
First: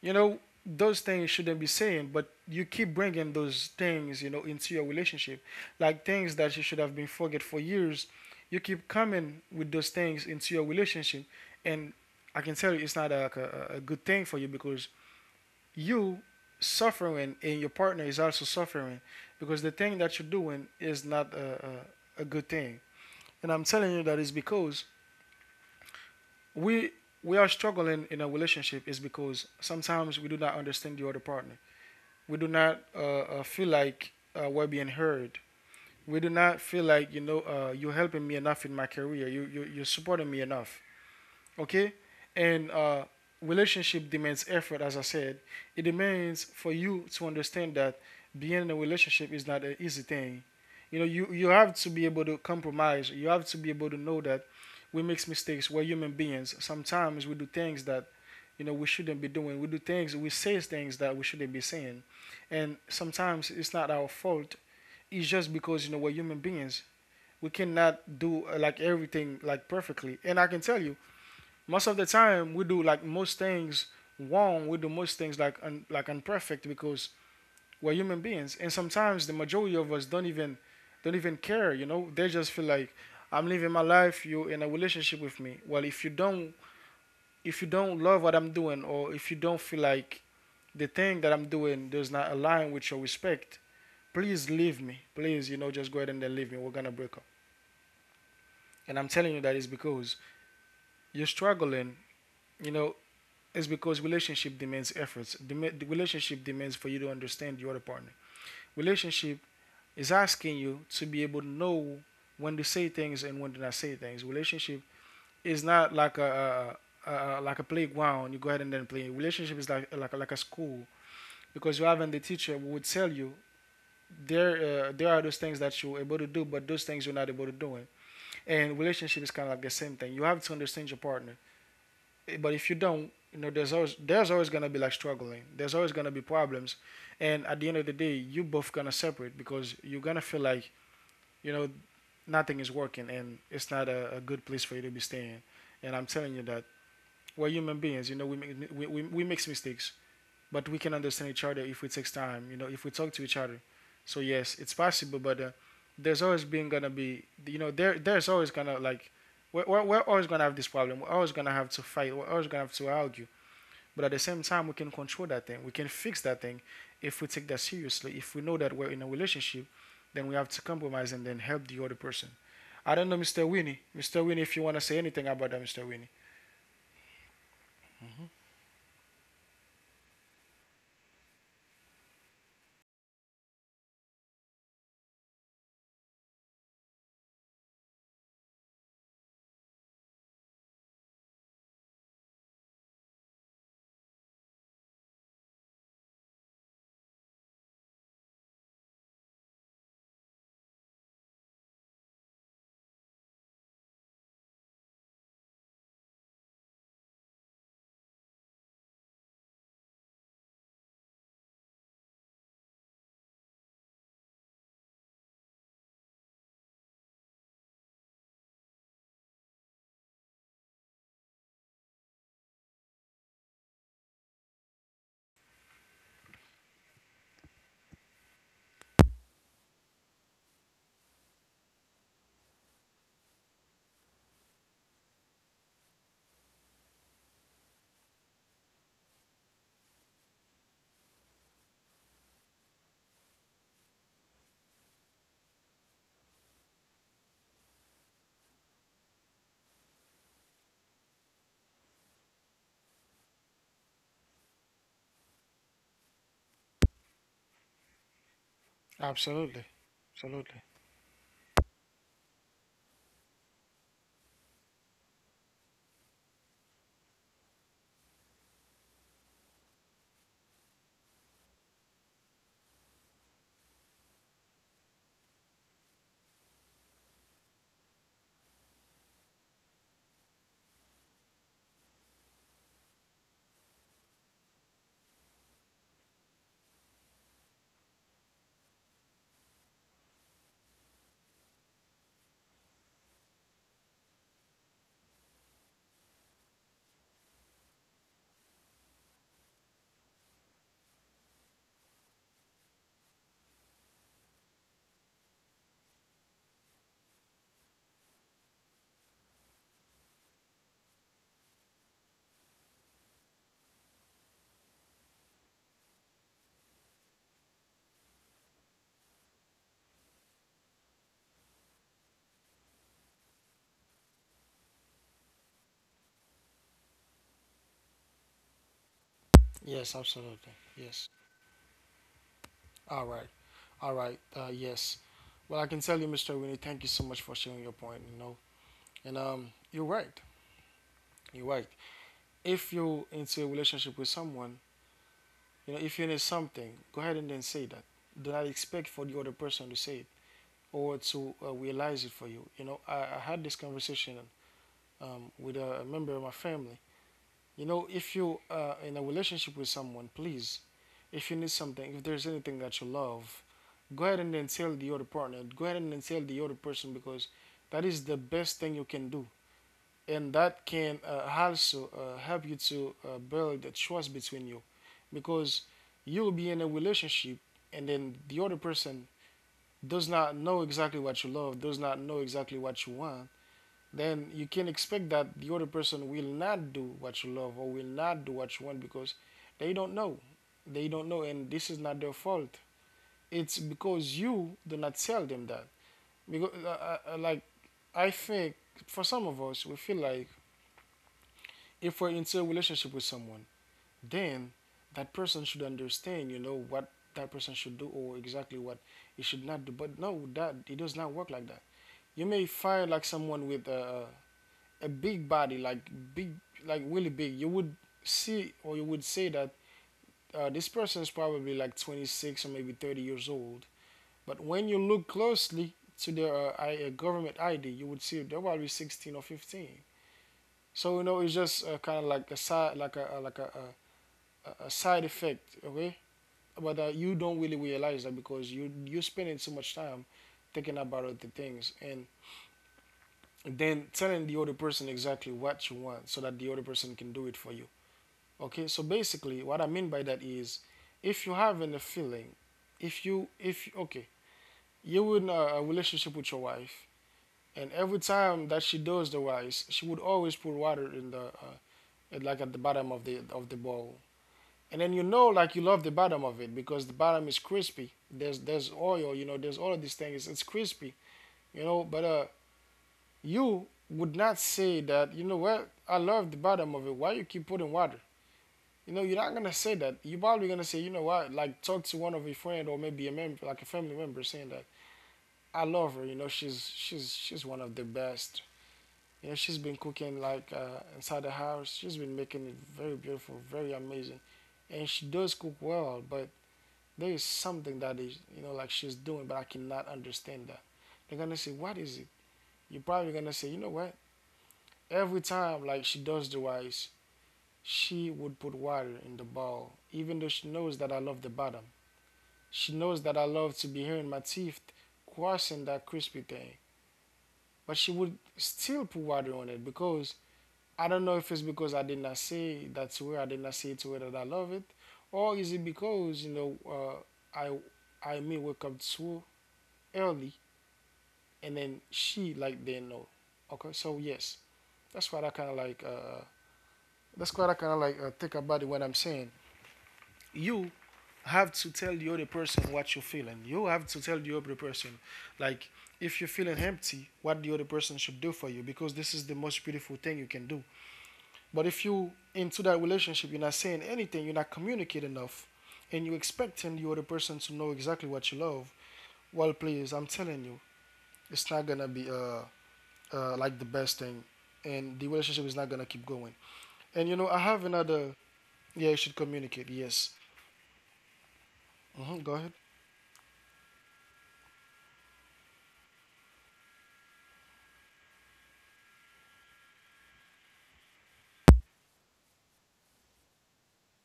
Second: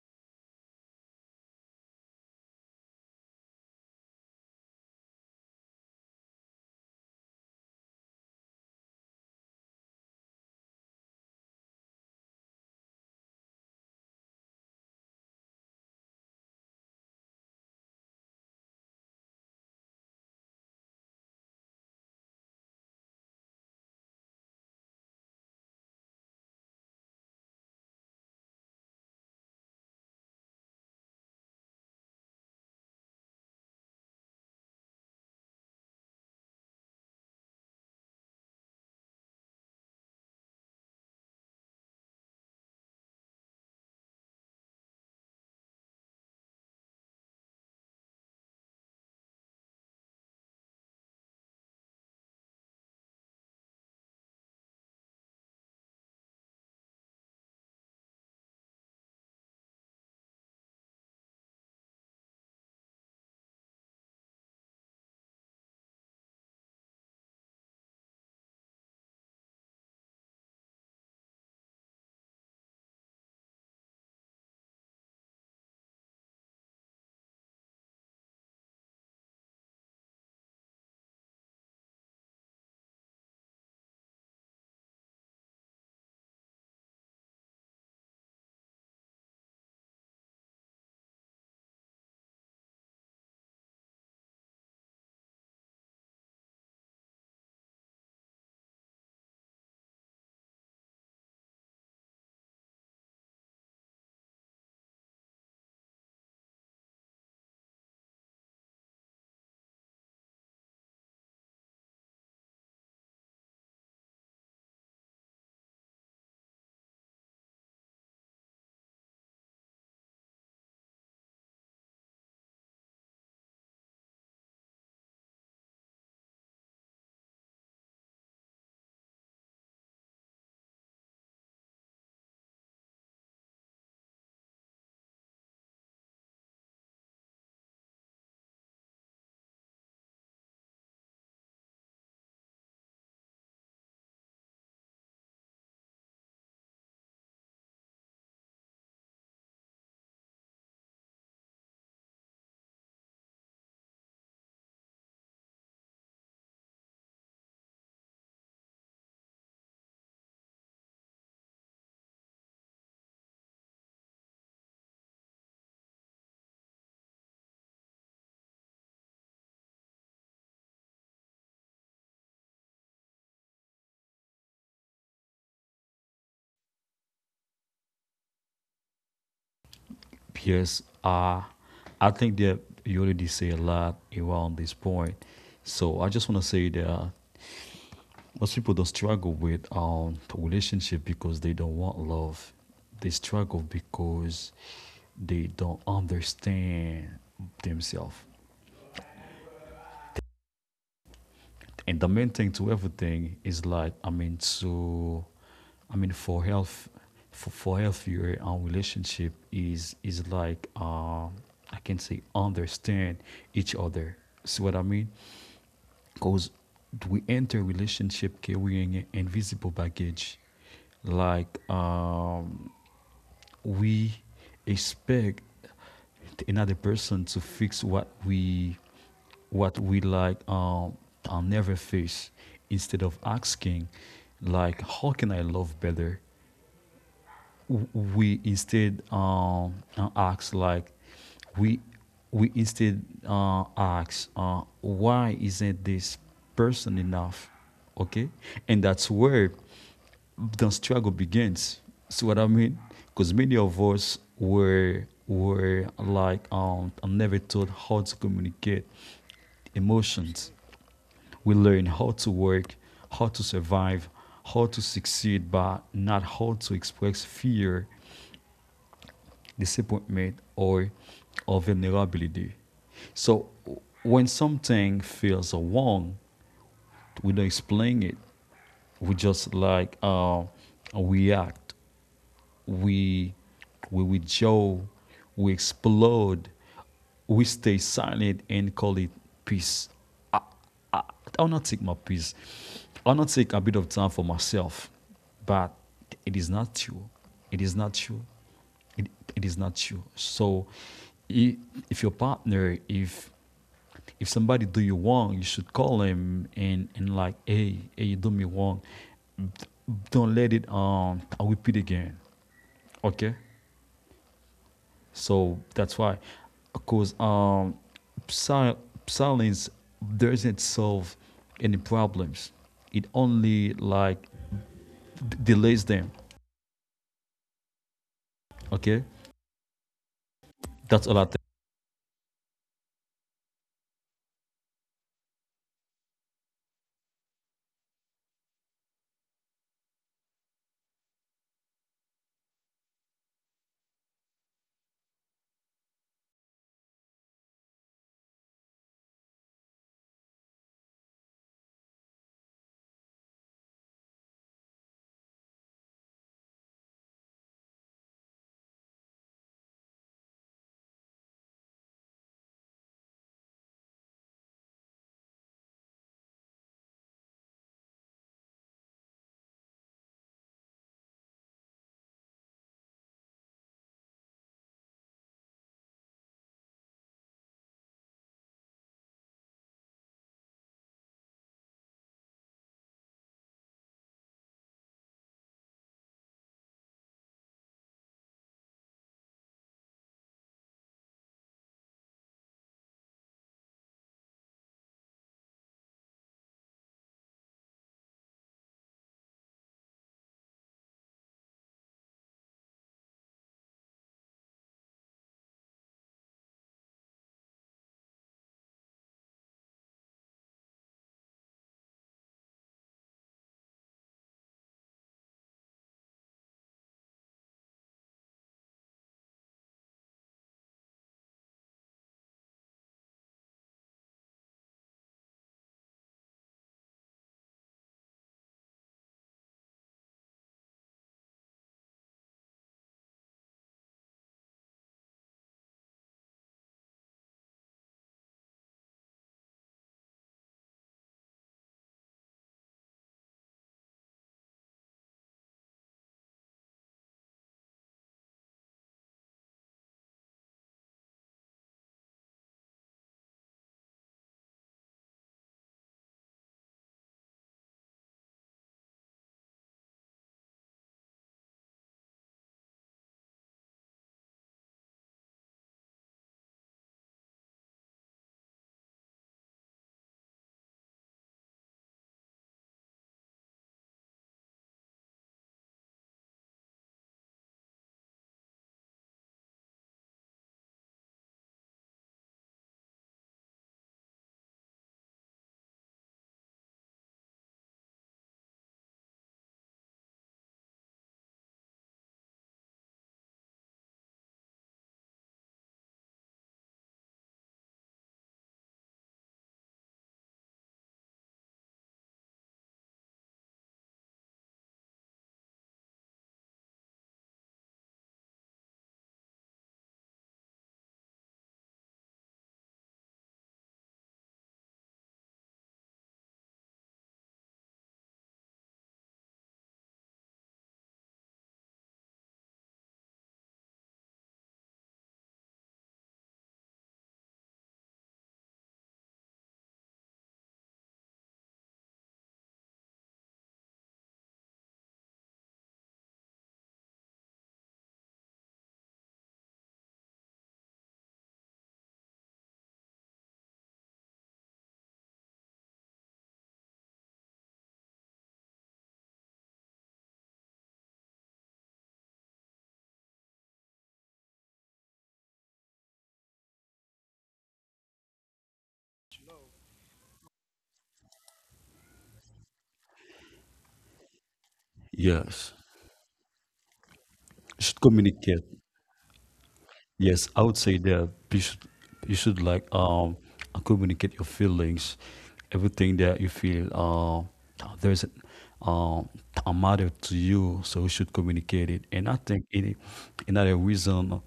Speaker 1: you know, those things shouldn't be saying, but you keep bringing those things, you know, into your relationship, like things that you should have been forget for years, you keep coming with those things into your relationship. And I can tell you, it's not like a good thing for you, because you suffering and your partner is also suffering, because the thing that you're doing is not a good thing. And I'm telling you that is because we we are struggling in a relationship is because sometimes we do not understand the other partner. We do not feel like we're being heard. We do not feel like you know you're helping me enough in my career. You're supporting me enough. Okay. and relationship demands effort, as I said. It demands for you to understand that being in a relationship is not an easy thing. You know, you have to be able to compromise. You have to be able to know that we make mistakes. We're human beings. Sometimes we do things that, you know, we shouldn't be doing. We do things, we say things that we shouldn't be saying, and sometimes it's not our fault. It's just because, you know, we're human beings. We cannot do like everything like perfectly, and I can tell you most of the time we do like most things wrong. We do most things like like imperfect, because we're human beings, and sometimes the majority of us don't even care. You know, they just feel like I'm living my life. You're in a relationship with me. Well, if you don't love what I'm doing, or if you don't feel like the thing that I'm doing does not align with your respect, please leave me. Please, you know, just go ahead and then leave me. We're gonna break up. And I'm telling you that is because you're struggling. You know, is because relationship demands efforts. The relationship demands for you to understand your other partner. Relationship is asking you to be able to know when to say things and when to not say things. Relationship is not like a like a playground. You go ahead and then play. Relationship is like like a school, because you having the teacher who would tell you there there are those things that you're able to do, but those things you're not able to do. And relationship is kind of like the same thing. You have to understand your partner. But if you don't, you know, there's always gonna be like struggling. There's always gonna be problems, and at the end of the day, you both gonna separate because you're gonna feel like, you know, nothing is working, and it's not a good place for you to be staying. And I'm telling you that we're human beings. You know, we make we makes mistakes, but we can understand each other if we take time. You know, if we talk to each other. So yes, it's possible, but there's always been gonna be you know there's always gonna like we're always gonna have this problem. We're always gonna have to fight. We're always gonna have to argue, but at the same time, we can control that thing. We can fix that thing if we take that seriously. If we know that we're in a relationship, then we have to compromise and then help the other person. I don't know, Mr. Winnie. Mr. Winnie, if you want to say anything about that, Mr. Winnie.
Speaker 2: Yes, I think that you already say a lot around this point. So I just want to say that most people don't struggle with relationship because they don't want love. They struggle because they don't understand themselves. And the main thing to everything is like, I mean, so I mean for health, for healthier relationship is like, I can say, understand each other. See what I mean? Because we enter relationship carrying an invisible baggage, like we expect another person to fix what we what we like um I'll never face, instead of asking like how can I love better. We instead ask like we we instead ask why isn't this person enough? Okay, and that's where the struggle begins. See what I mean? Because many of us were like never taught how to communicate
Speaker 1: Absolutely.
Speaker 2: emotions.
Speaker 1: Absolutely.
Speaker 2: We learn how to work, how to survive, how to succeed, but not how to express fear, disappointment, or vulnerability. So when something feels wrong, we don't explain it. We just like react. we we withdraw, we explode, we stay silent and call it peace. I, I'll not take my peace. I'll not take a bit of time for myself. But it true its not true. It is not you. It, it is not true. So i- if your partner, if somebody do you wrong, you should call him and like, hey, hey, you do me wrong. Don't let it I will repeat again. Okay. So that's why, because sil- silence doesn't solve any problems. It only like delays them. Okay,
Speaker 1: Yes, absolutely.
Speaker 2: that's all I
Speaker 1: Yes.
Speaker 2: think.
Speaker 1: All right. All right. Yes. Well, I can tell you, Mr. Winnie, thank you so much for sharing your point, you know. And You're right. You're right. If you're into a relationship with someone, you know, if you need something, go ahead and then say that. Do not expect for the other person to say it or to realize it for you. You know, I had this conversation with a, member of my family. You know, if you in a relationship with someone, please, if you need something, if there's anything that you love, go ahead and then tell the other partner. Go ahead and then tell the other person, because that is the best thing you can do, and that can also help you to build the trust between you, because you'll be in a relationship and then the other person does not know exactly what you love, does not know exactly what you want. Then you can expect that the other person will not do what you love or will not do what you want, because they don't know. They don't know, and this is not their fault. It's because you do not tell them that. Because like I think for some of us, we feel like if we're into a relationship with someone, then that person should understand, you know, what that person should do or exactly what he should not do. But no, that it does not work like that. You may find like someone with a big body, like big, like really big. You would see or you would say that this person is probably like 26 or maybe 30 years old. But when you look closely to their government ID, you would see they're probably 16 or 15. So you know, it's just kind of like a side effect, okay? But you don't really realize that, because you're spending so much time thinking about other things and then telling the other person exactly what you want, so that the other person can do it for you. Okay, so basically what I mean by that is, if you're having a feeling, if okay, you're in a, relationship with your wife, and every time that she does the rice, she would always put water in the like at the bottom of the bowl. And then, you know, like you love the bottom of it, because the bottom is crispy. There's oil, you know, there's all of these things. It's crispy, you know, but you would not say that, you know what, I love the bottom of it, why you keep putting water. You know, you're not gonna say that. You're probably gonna say, you know what, like talk to one of your friend, or maybe a member, like a family member, saying that I love her. You know, she's she's one of the best. You know, she's been cooking like inside the house. She's been making it very beautiful, very amazing, and she does cook well, but there is something that is, you know, like she's doing, but I cannot understand that. They're gonna say, what is it? You're probably gonna say, you know what, every time, like she does the rice, she would put water in the bowl, even though she knows that I love the bottom. She knows that I love to be hearing my teeth crossing that crispy thing, but she would still put water on it, because I don't know if it's because I did not say that to her, I did not say to her that I love it, or is it because, you know, uh, I may wake up too early and then she like didn't know. Okay, so yes, that's what I kind of like. That's what I kind of like think about it when I'm saying you have to tell the other person what you're feeling. You have to tell the other person, like, if you're feeling empty, what the other person should do for you, because this is the most beautiful thing you can do. But if you into that relationship, you're not saying anything, you're not communicating enough, and you're expecting the other person to know exactly what you love. Well, please, I'm telling you, it's not gonna be like the best thing, and the
Speaker 2: Yes.
Speaker 1: relationship is not gonna keep going. And you know, I
Speaker 2: Should
Speaker 1: have another.
Speaker 2: communicate.
Speaker 1: Yeah, you should communicate.
Speaker 2: Yes,
Speaker 1: Yes.
Speaker 2: I would say that you
Speaker 1: Hmm.
Speaker 2: should
Speaker 1: Go
Speaker 2: like
Speaker 1: ahead.
Speaker 2: communicate your feelings, everything that you feel there's a matter to you, so you should communicate it. And I think it another reason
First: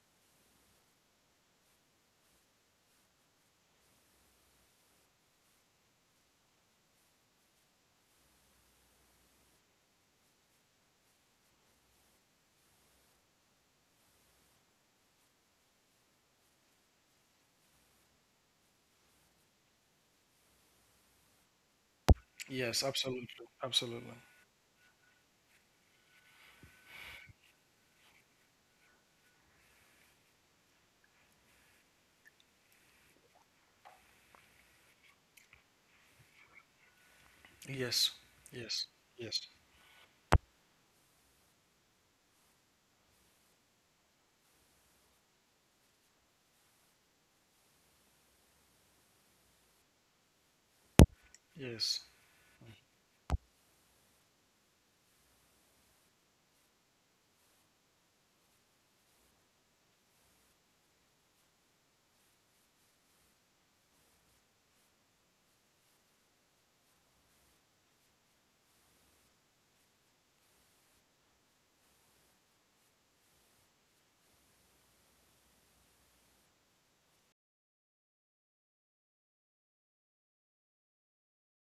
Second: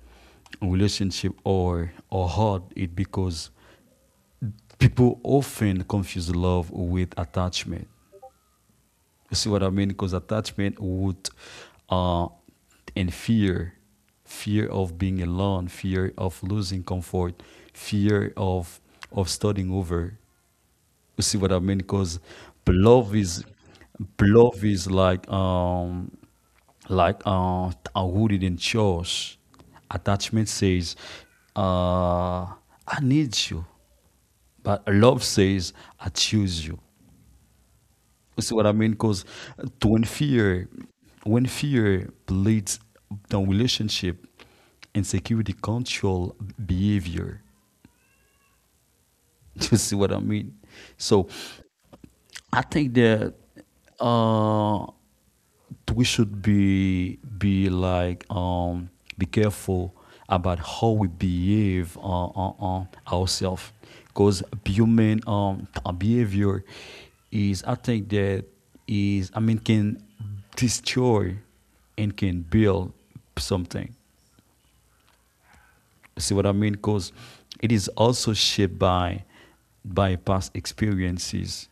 Speaker 2: relationship or hard it because people often confuse love with attachment. You see what I mean? Because attachment would, uh, and fear, fear of being alone, fear of losing comfort, fear of starting over. You see what I mean? Because
Speaker 1: Yes,
Speaker 2: love
Speaker 1: absolutely,
Speaker 2: is
Speaker 1: absolutely.
Speaker 2: love is like a wooded in church. Attachment says, uh, I need you, but love says, I choose you.
Speaker 1: Yes,
Speaker 2: You see what I mean?
Speaker 1: yes,
Speaker 2: Because
Speaker 1: yes,
Speaker 2: when fear, when fear bleeds the relationship, insecurity control behavior. You see what I mean? So,
Speaker 1: yes.
Speaker 2: I think that uh, we should be like, be careful about how we behave on ourselves, because human behavior is, I think that is, I mean, can destroy and can build something. See what I mean? Because it is also shaped by past experiences.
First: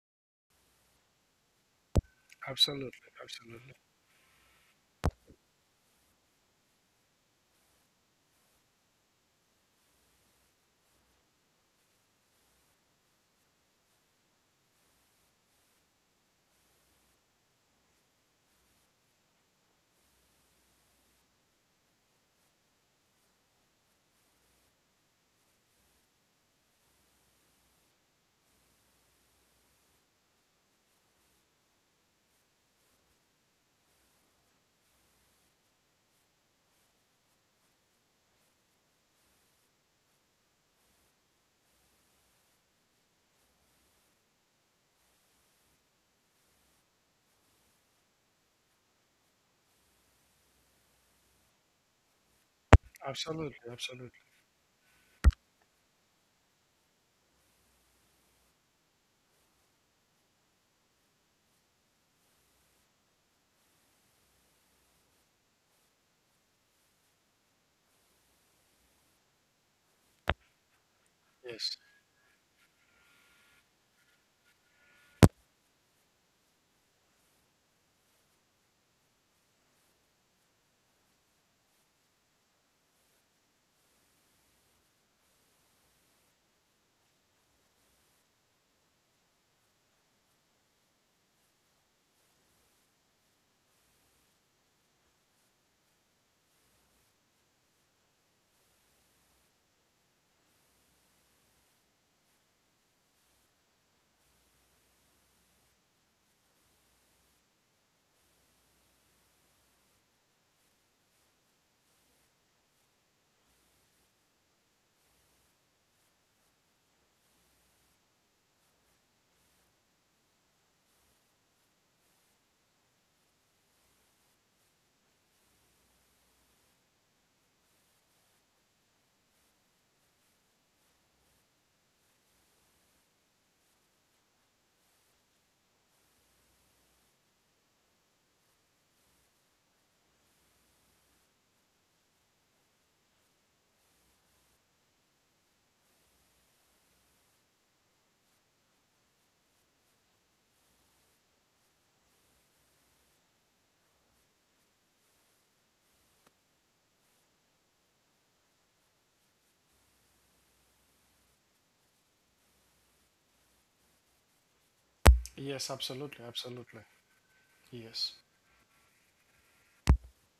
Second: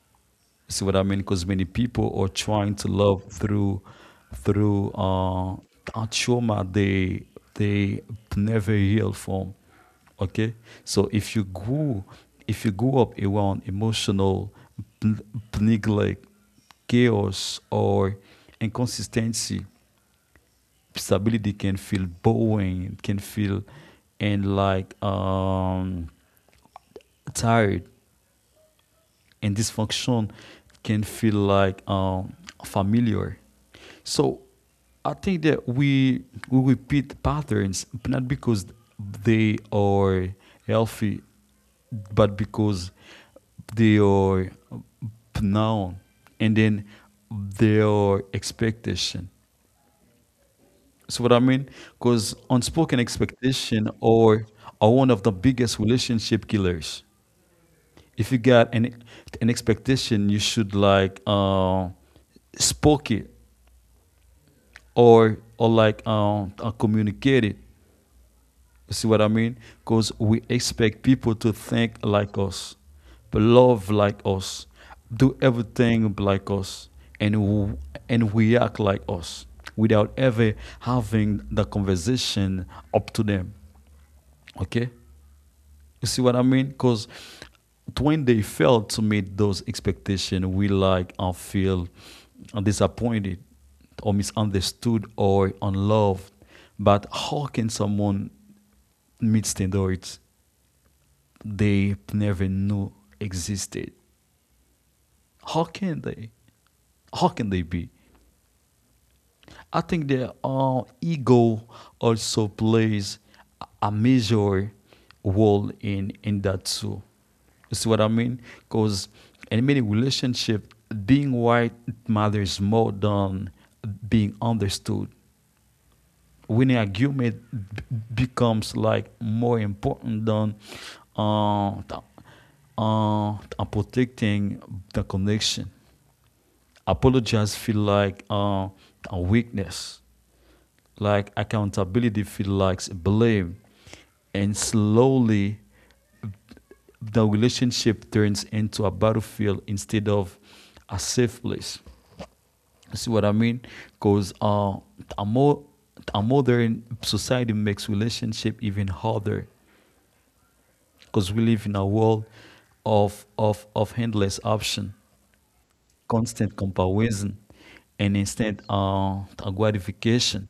Speaker 2: See what I mean? Because many people are trying to
Speaker 1: Absolutely,
Speaker 2: love
Speaker 1: absolutely,
Speaker 2: through through uh, a trauma they never heal from. Okay, so if you grew up around emotional p- neglect, chaos, or inconsistency, disability can feel boring, can feel and like tired, and dysfunction can feel like familiar. So I think that we repeat patterns, but not because they are healthy, but because they are known, and then their expectation. See what I mean? Because unspoken
Speaker 1: absolutely,
Speaker 2: expectation
Speaker 1: absolutely.
Speaker 2: or are one of the biggest relationship killers. If you got an expectation, you should like spoke it or like communicate it. You see what I mean? Because we expect people to
Speaker 1: Yes,
Speaker 2: think like us, love like us, do everything like us, and w- and react like us without ever having the conversation up to them. Okay, you see what I mean? Because when they fail to meet those expectations, we like and feel disappointed or misunderstood or unloved. But how can someone meet standards they never knew existed? How can they? How can they be? I think the ego also plays a major role in that too. You see what I mean? Because in many relationships, being right matters more than being understood. When Winning argument b- becomes like more important than uh, th- protecting the connection. Apologize feel like a weakness, like accountability feel like blame, and slowly the relationship turns into a battlefield instead of a safe place. You see what I mean? Because a more a modern society makes relationship even harder because we live in a world of endless option,
Speaker 1: yes, absolutely,
Speaker 2: constant
Speaker 1: absolutely.
Speaker 2: comparison, and
Speaker 1: Yes,
Speaker 2: instant gratification.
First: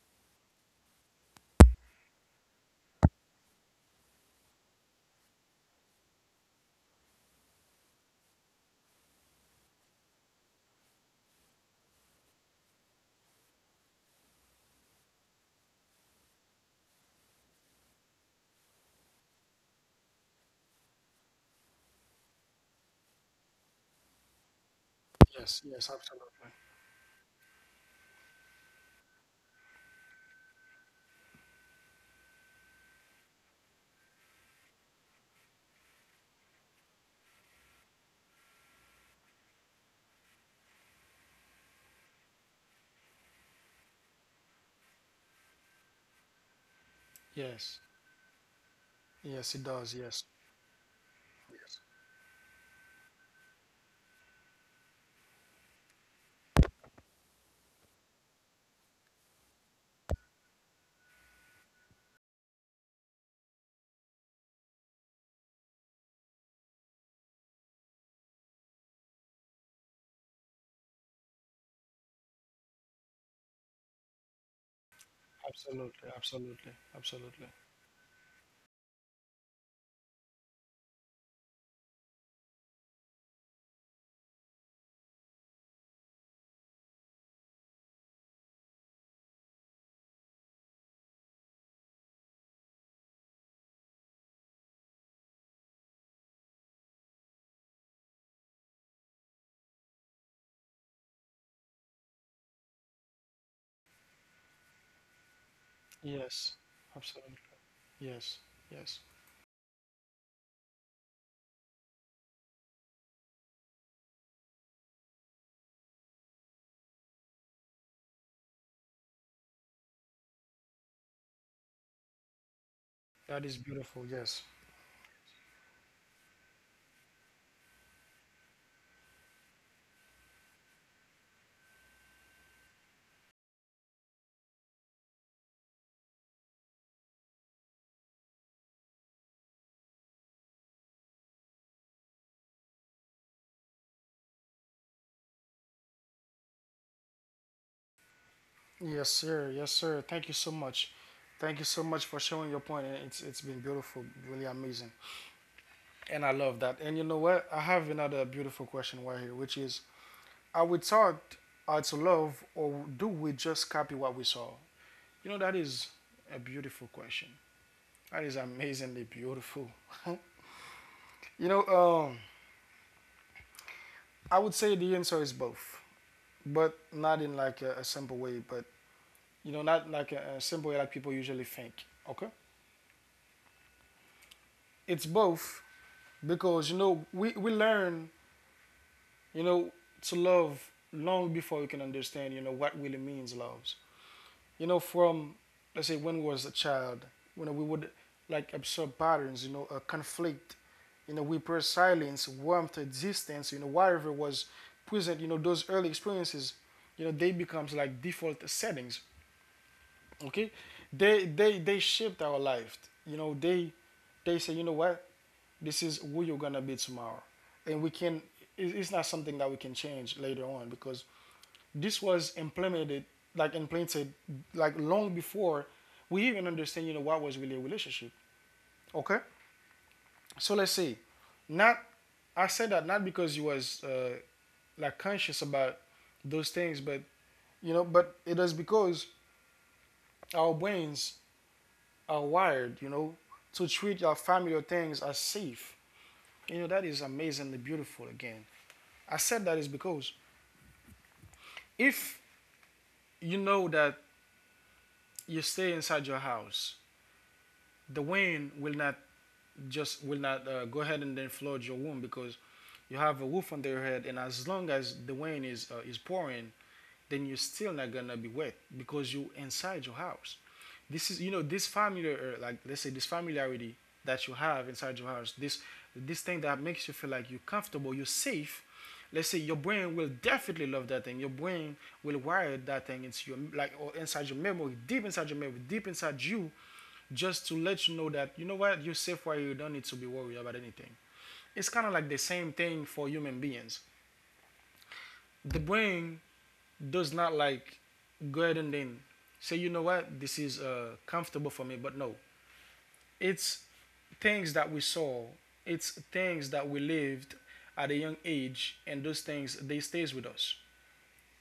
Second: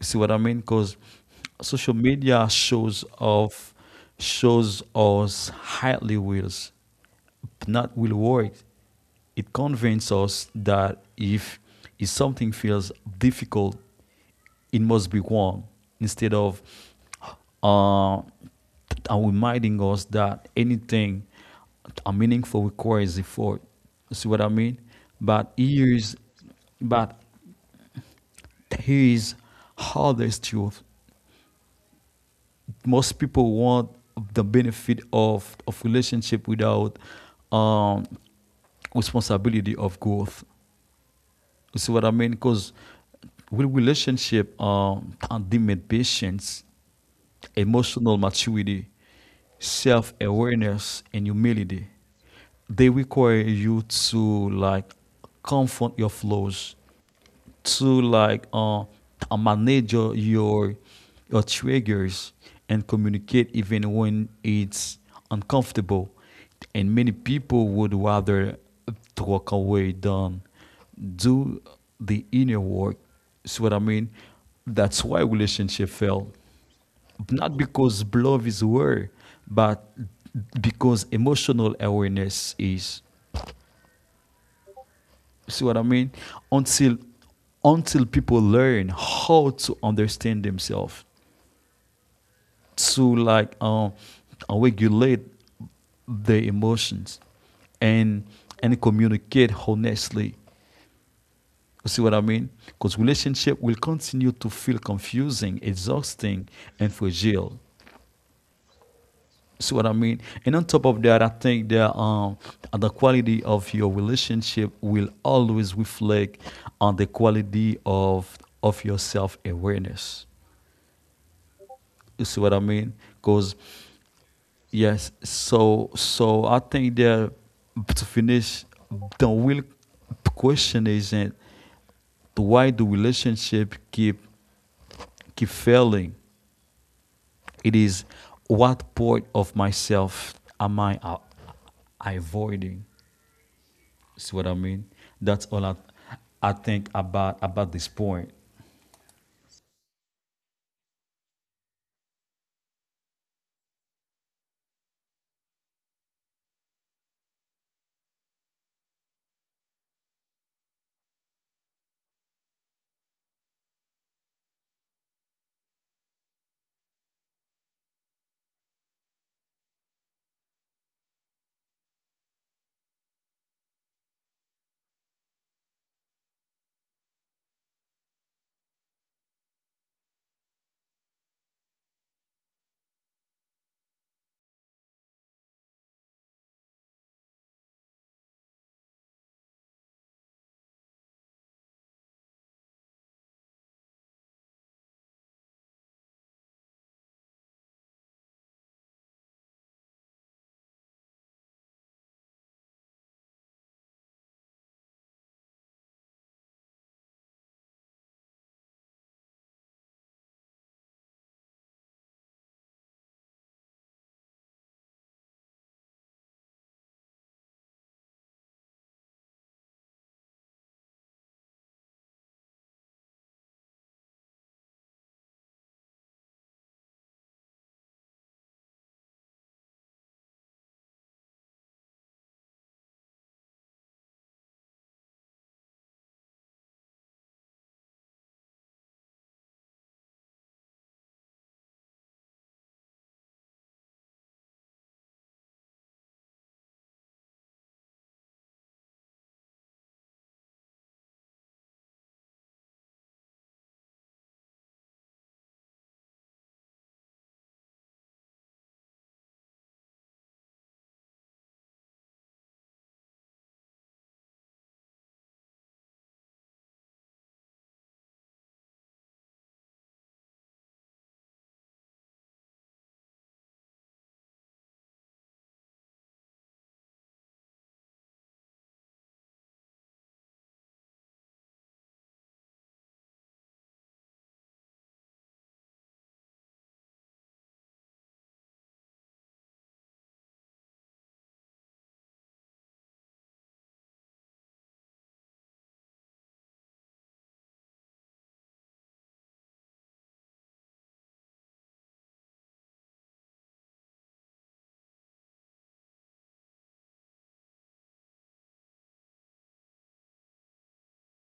Speaker 2: See what I mean? Because social media shows off, shows us highly wills, but not will work. It convinces us that if something feels difficult, it must be wrong. Instead of uh, reminding us that anything a meaningful requires effort. See what I mean? But
Speaker 1: yes, yes,
Speaker 2: here's,
Speaker 1: absolutely.
Speaker 2: but here's how there's truth. Most people want the benefit of relationship without um, responsibility of growth. You see what I mean? Because with relationship and demand patience,
Speaker 1: Yes,
Speaker 2: emotional maturity,
Speaker 1: yes, it does.
Speaker 2: self
Speaker 1: Yes,
Speaker 2: awareness, and
Speaker 1: yes,
Speaker 2: humility. They require you to like confront your flaws, to manage your triggers, and communicate even when it's uncomfortable. And many people would rather walk away than do the inner work. See what I mean? That's why relationship
Speaker 1: absolutely,
Speaker 2: fail.
Speaker 1: absolutely, absolutely.
Speaker 2: Not because love is where, but because emotional awareness is. See what I mean? Until until people learn how to understand themselves, to regulate their emotions, and and communicate honestly. You see what I mean? Because relationship will continue to feel confusing,
Speaker 1: Yes,
Speaker 2: exhausting, and
Speaker 1: absolutely.
Speaker 2: fragile.
Speaker 1: Yes, yes.
Speaker 2: See what I mean? And on top of that, I think that the quality of your relationship will always reflect on the quality of your self awareness. You see what I mean?
Speaker 1: That is
Speaker 2: Because
Speaker 1: beautiful. Yes.
Speaker 2: yes, so I think that to finish, the real question isn't why do relationship keep failing. It is what part of myself am I avoiding? See what I mean? That's all I, I think about this point.
Speaker 1: Yes, sir. Yes, sir. Thank you so much. Thank you so much for showing your point. And it's been beautiful, really amazing, and I love that. And you know what? I have another beautiful question right here, which is: are we taught how to love, or do we just copy what we saw? You know, that is a beautiful question. That is amazingly beautiful. You know, I would say the answer is both, but not in like a simple way, but you know, not like a simple way like people usually think. Okay, it's both, because you know we learn, you know, to love long before we can understand, you know, what really means loves. You know, from let's say when we was a child, when we would like absorb patterns, you know, a conflict, you know, we prefer silence, warmth, distance, you know, whatever was present. You know, those early experiences, you know, they becomes like default settings. Okay, they shaped our life. You know, they say, you know what, this is who you're gonna be tomorrow, and we can. It's not something that we can change later on, because this was implemented, like implanted, like long before we even understand. You know what was really a relationship. Okay, so let's see. Not I said that not because you was like conscious about those things, but it is because our brains are wired, to treat our familiar things as safe. That is amazingly beautiful again. I said that is because if you know that you stay inside your house, the wind will not go ahead and then flood your room because you have a roof under your head, and as long as the wind is pouring, then you're still not gonna be wet because you are inside your house. This is this familiar, like let's say this familiarity that you have inside your house. This thing that makes you feel like you're comfortable, you're safe. Let's say your brain will definitely love that thing. Your brain will wire that thing into your, like, or inside your memory, deep inside your memory, deep inside you, just to let you know that you know what, you're safe, where you don't need to be worried about anything. It's kind of like the same thing for human beings. The brain does not, like, go ahead and then say, you know what, this is comfortable for me, but no, it's things that we saw, it's things that we lived at a young age, and those things, they stays with us.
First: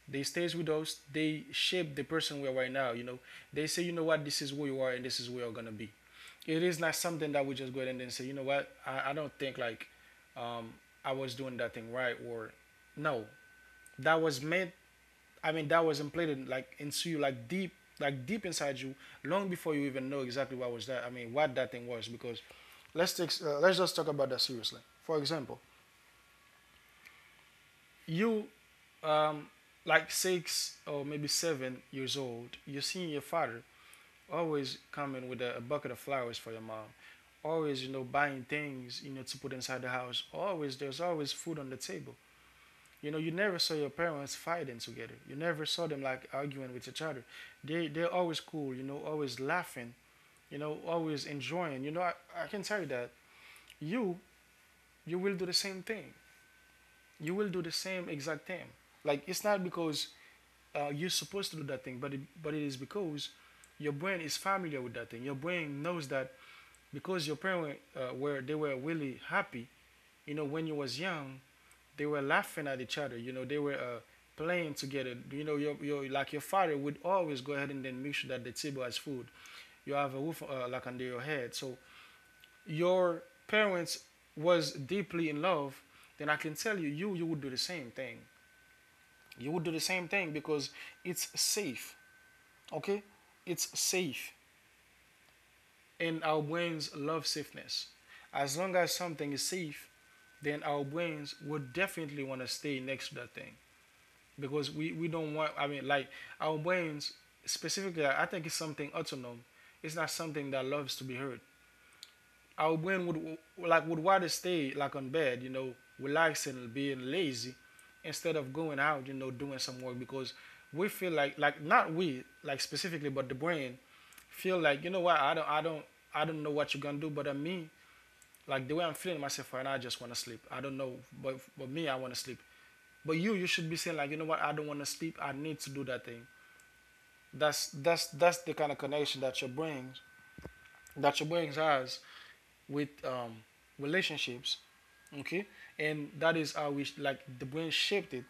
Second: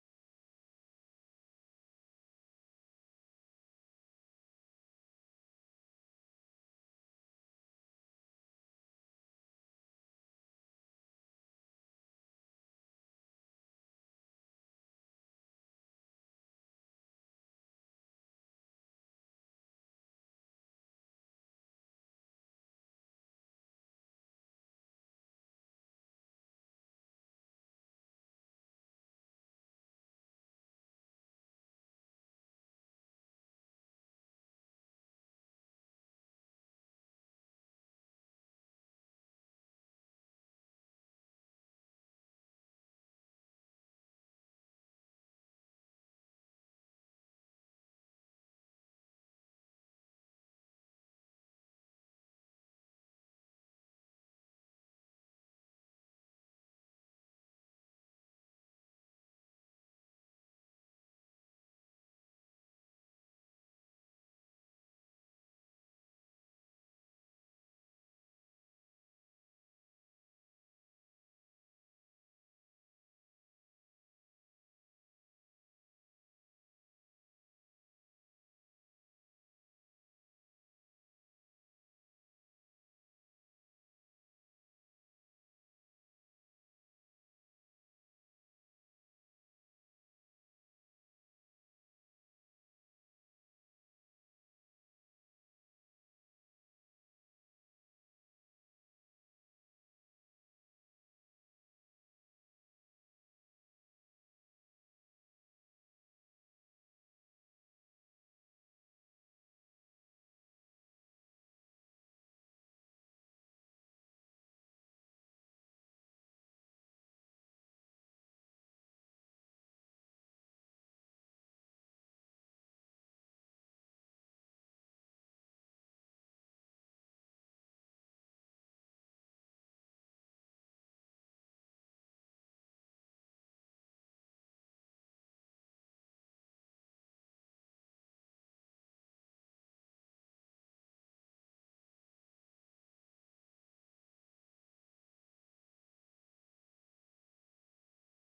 Speaker 1: They stays with us. They shape the person we are right now. You know, they say, you know what, this is who you are, and this is where you're gonna be. It is not something that we just go ahead and then say, you know what, I don't think, like um, I was doing that thing right, or no, that was meant I mean, that was implanted, like, into you, like deep inside you, long before you even know exactly what was that. I mean, what that thing was. Because let's take, let's just talk about that seriously. For example, you, um, like 6 or maybe 7 years old, you're seeing your father always coming with a bucket of flowers for your mom. Always, you know, buying things, you know, to put inside the house. Always, there's always food on the table. You know, you never saw your parents fighting together. You never saw them, like, arguing with each other. They're always cool, you know, always laughing, you know, always enjoying. You know, I can tell you that you you will do the same thing. You will do the same exact thing. Like, it's not because you're supposed to do that thing, but it is because your brain is familiar with that thing. Your brain knows that because your parents were really happy. You know, when you was young, they were laughing at each other. You know, they were playing together. You know, your father would always go ahead and then make sure that the table has food. You have a roof like under your head. So your parents was deeply in love. Then I can tell you, you would do the same thing. You would do the same thing because it's safe. Okay, it's safe, and our brains love safeness. As long as something is safe, then our brains would definitely want to stay next to that thing, because we don't want, I mean, like, our brains specifically, I think it's something autonomous. It's not something that loves to be heard. Our brain would, like, would rather stay, like, on bed, you know, relaxing, being lazy instead of going out, you know, doing some work, because we feel like, not we, like specifically, but the brain feel like, you know what, I don't know what you're gonna do, but me, like, the way I'm feeling myself right now, I just want to sleep. I don't know, but me, I want to sleep. But you should be saying, like, you know what, I don't want to sleep, I need to do that thing. That's the kind of connection that your brain, that your brain has with relationships. Okay, and that is how we, like, the brain shaped it,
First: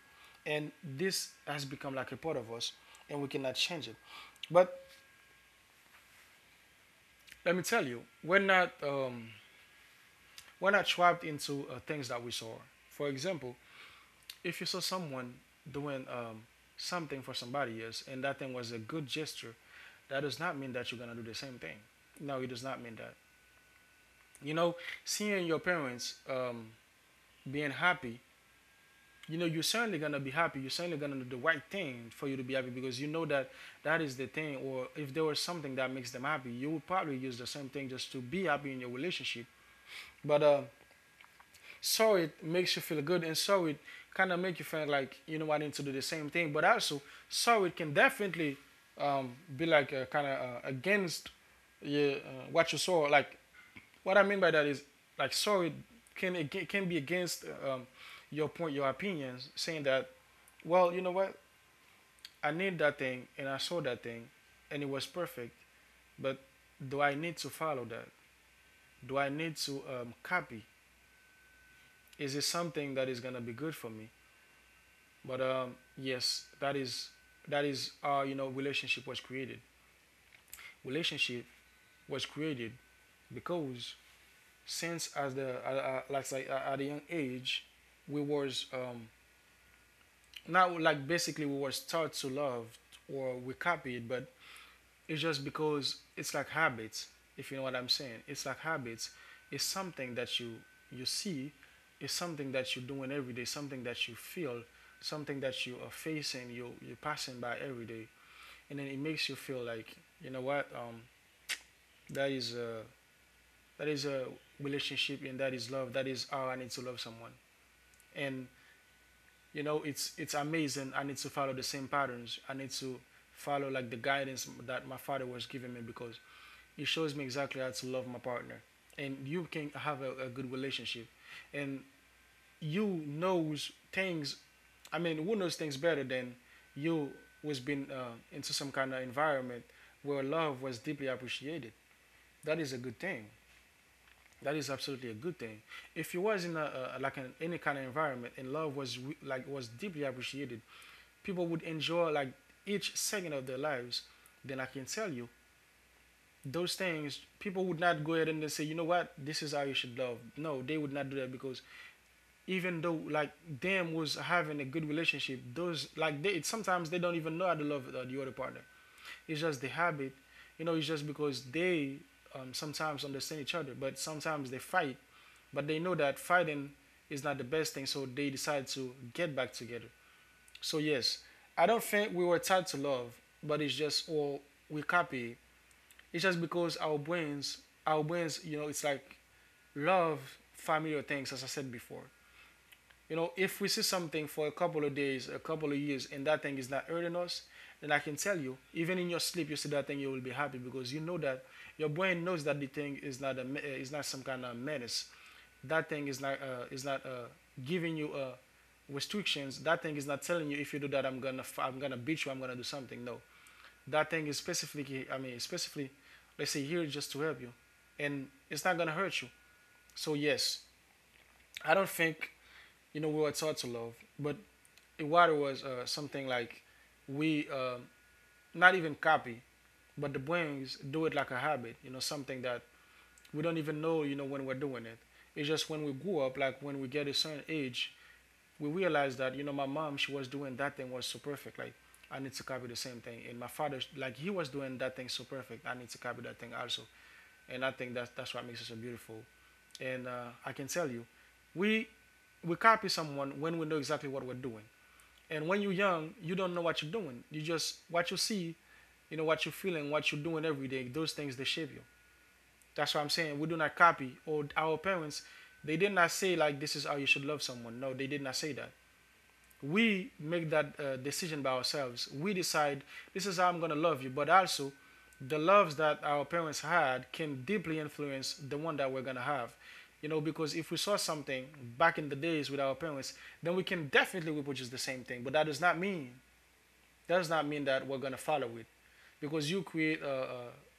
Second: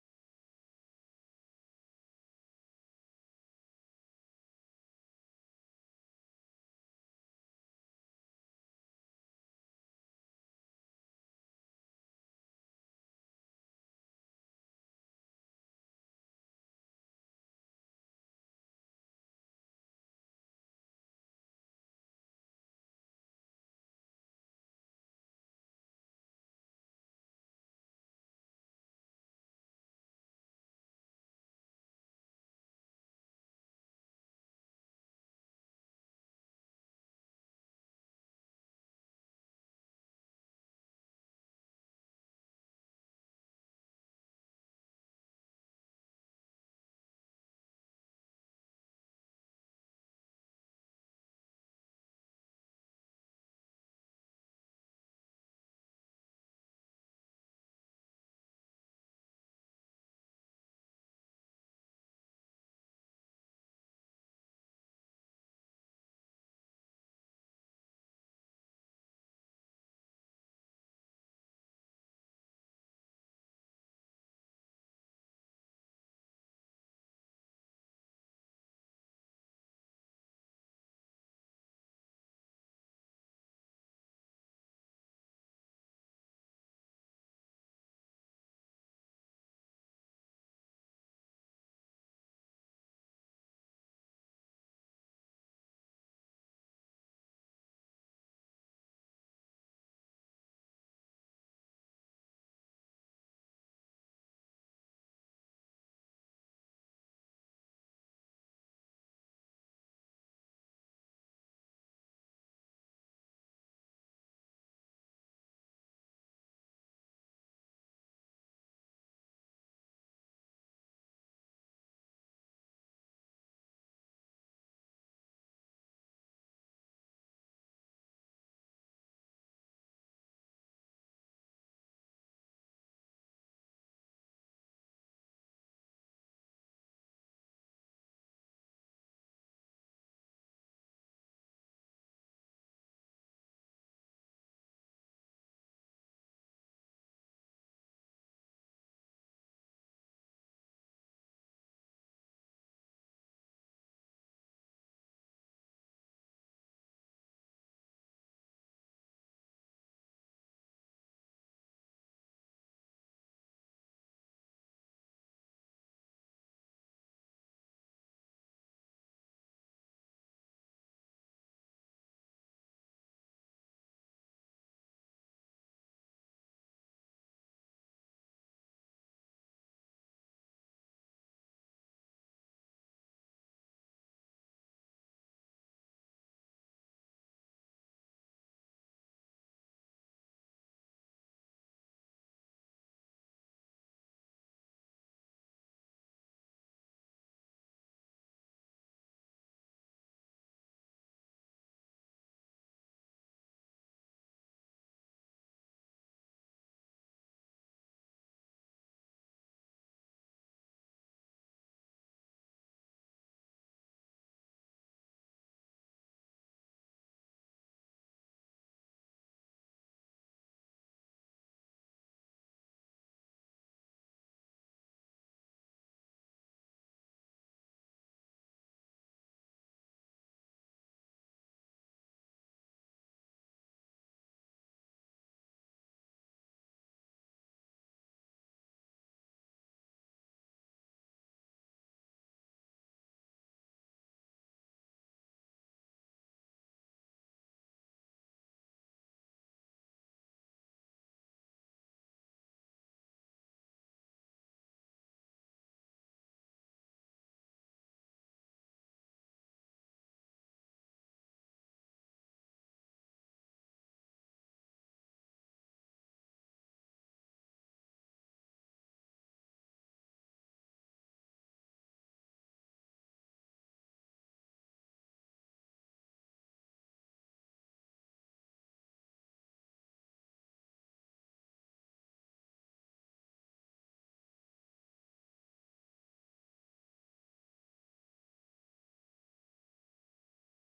Speaker 1: and this has become like a part of us, and we cannot change it. But let me tell you, we're not trapped into things that we saw. For example, if you saw someone doing something for somebody else, and that thing was a good gesture, that does not mean that you're gonna do the same thing. No, it does not mean that. You know, seeing your parents being happy, you know, you're certainly gonna be happy. You're certainly gonna do the right thing for you to be happy because you know that that is the thing. Or if there was something that makes them happy, you would probably use the same thing just to be happy in your relationship. But so it makes you feel good, and so it kind of make you feel like, you know, I need to do the same thing. But also, so it can definitely be like kind of against, yeah, what you saw, like. What I mean by that is, like, sorry, can it can be against your point, your opinions, saying that, well, you know what, I need that thing and I saw that thing and it was perfect, but do I need to follow that? Do I need to copy? Is it something that is gonna be good for me? But yes, that is how, you know, relationship was created. Relationship was created because, since, as the like, say, at a young age, we was, not like, basically, we were taught to love, or we copied, but it's just because it's like habits, if you know what I'm saying. It's like habits. It's something that you see, it's something that you're doing every day, something that you feel, something that you are facing, you're passing by every day, and then it makes you feel like, you know what, that is a relationship, and that is love. That is how I need to love someone. And you know, it's amazing. I need to follow the same patterns. I need to follow, like, the guidance that my father was giving me, because it shows me exactly how to love my partner, and you can have a good relationship. And you knows things, I mean, who knows things better than you, who's been into some kind of environment where love was deeply appreciated? That is a good thing. That is absolutely a good thing. If you was in any kind of environment and love was deeply appreciated, people would enjoy, like, each second of their lives, then I can tell you, those things, people would not go ahead and then say, you know what, this is how you should love. No, they would not do that, because even though, like, them was having a good relationship, those, like, they sometimes they don't even know how to love the other partner. It's just the habit, you know. It's just because they sometimes understand each other, but sometimes they fight, but they know that fighting is not the best thing, so they decide to get back together. So yes, I don't think we were taught to love, but it's just all we copy. It's just because our brains, you know, it's like love familiar things, as I said before. You know, if we see something for a couple of days, a couple of years, and that thing is not hurting us, then I can tell you, even in your sleep, you see that thing, you will be happy because you know that your brain knows that the thing is not some kind of menace. That thing is not giving you restrictions. That thing is not telling you, if you do that, I'm gonna, beat you. I'm gonna do something. No, that thing is specifically, I mean, specifically, let's say, here just to help you, and it's not gonna hurt you. So yes, I don't think, you know, we were taught to love, but Iwata was something like we not even copy, but the brains do it like a habit. You know, something that we don't even know, you know, when we're doing it. It's just when we grew up, like when we get a certain age, we realize that, you know, my mom, she was doing that thing, was so perfect. Like I need to copy the same thing, and my father like he was doing that thing so perfect. I need to copy that thing also, and I think that's what makes it so beautiful. And I can tell you, we we copy someone when we know exactly what we're doing. And when you're young, you don't know what you're doing. You just what you see, you know what you're feeling, what you're doing every day. Those things they shape you. That's what I'm saying. We do not copy. Or our parents, they did not say like this is how you should love someone. No, they did not say that. We make that decision by ourselves. We decide this is how I'm gonna love you. But also, the loves that our parents had can deeply influence the one that we're gonna have. You know, because if we saw something back in the days with our parents, then we can definitely reproduce the same thing. But that does not mean that does not mean that we're gonna follow it, because you create uh, uh,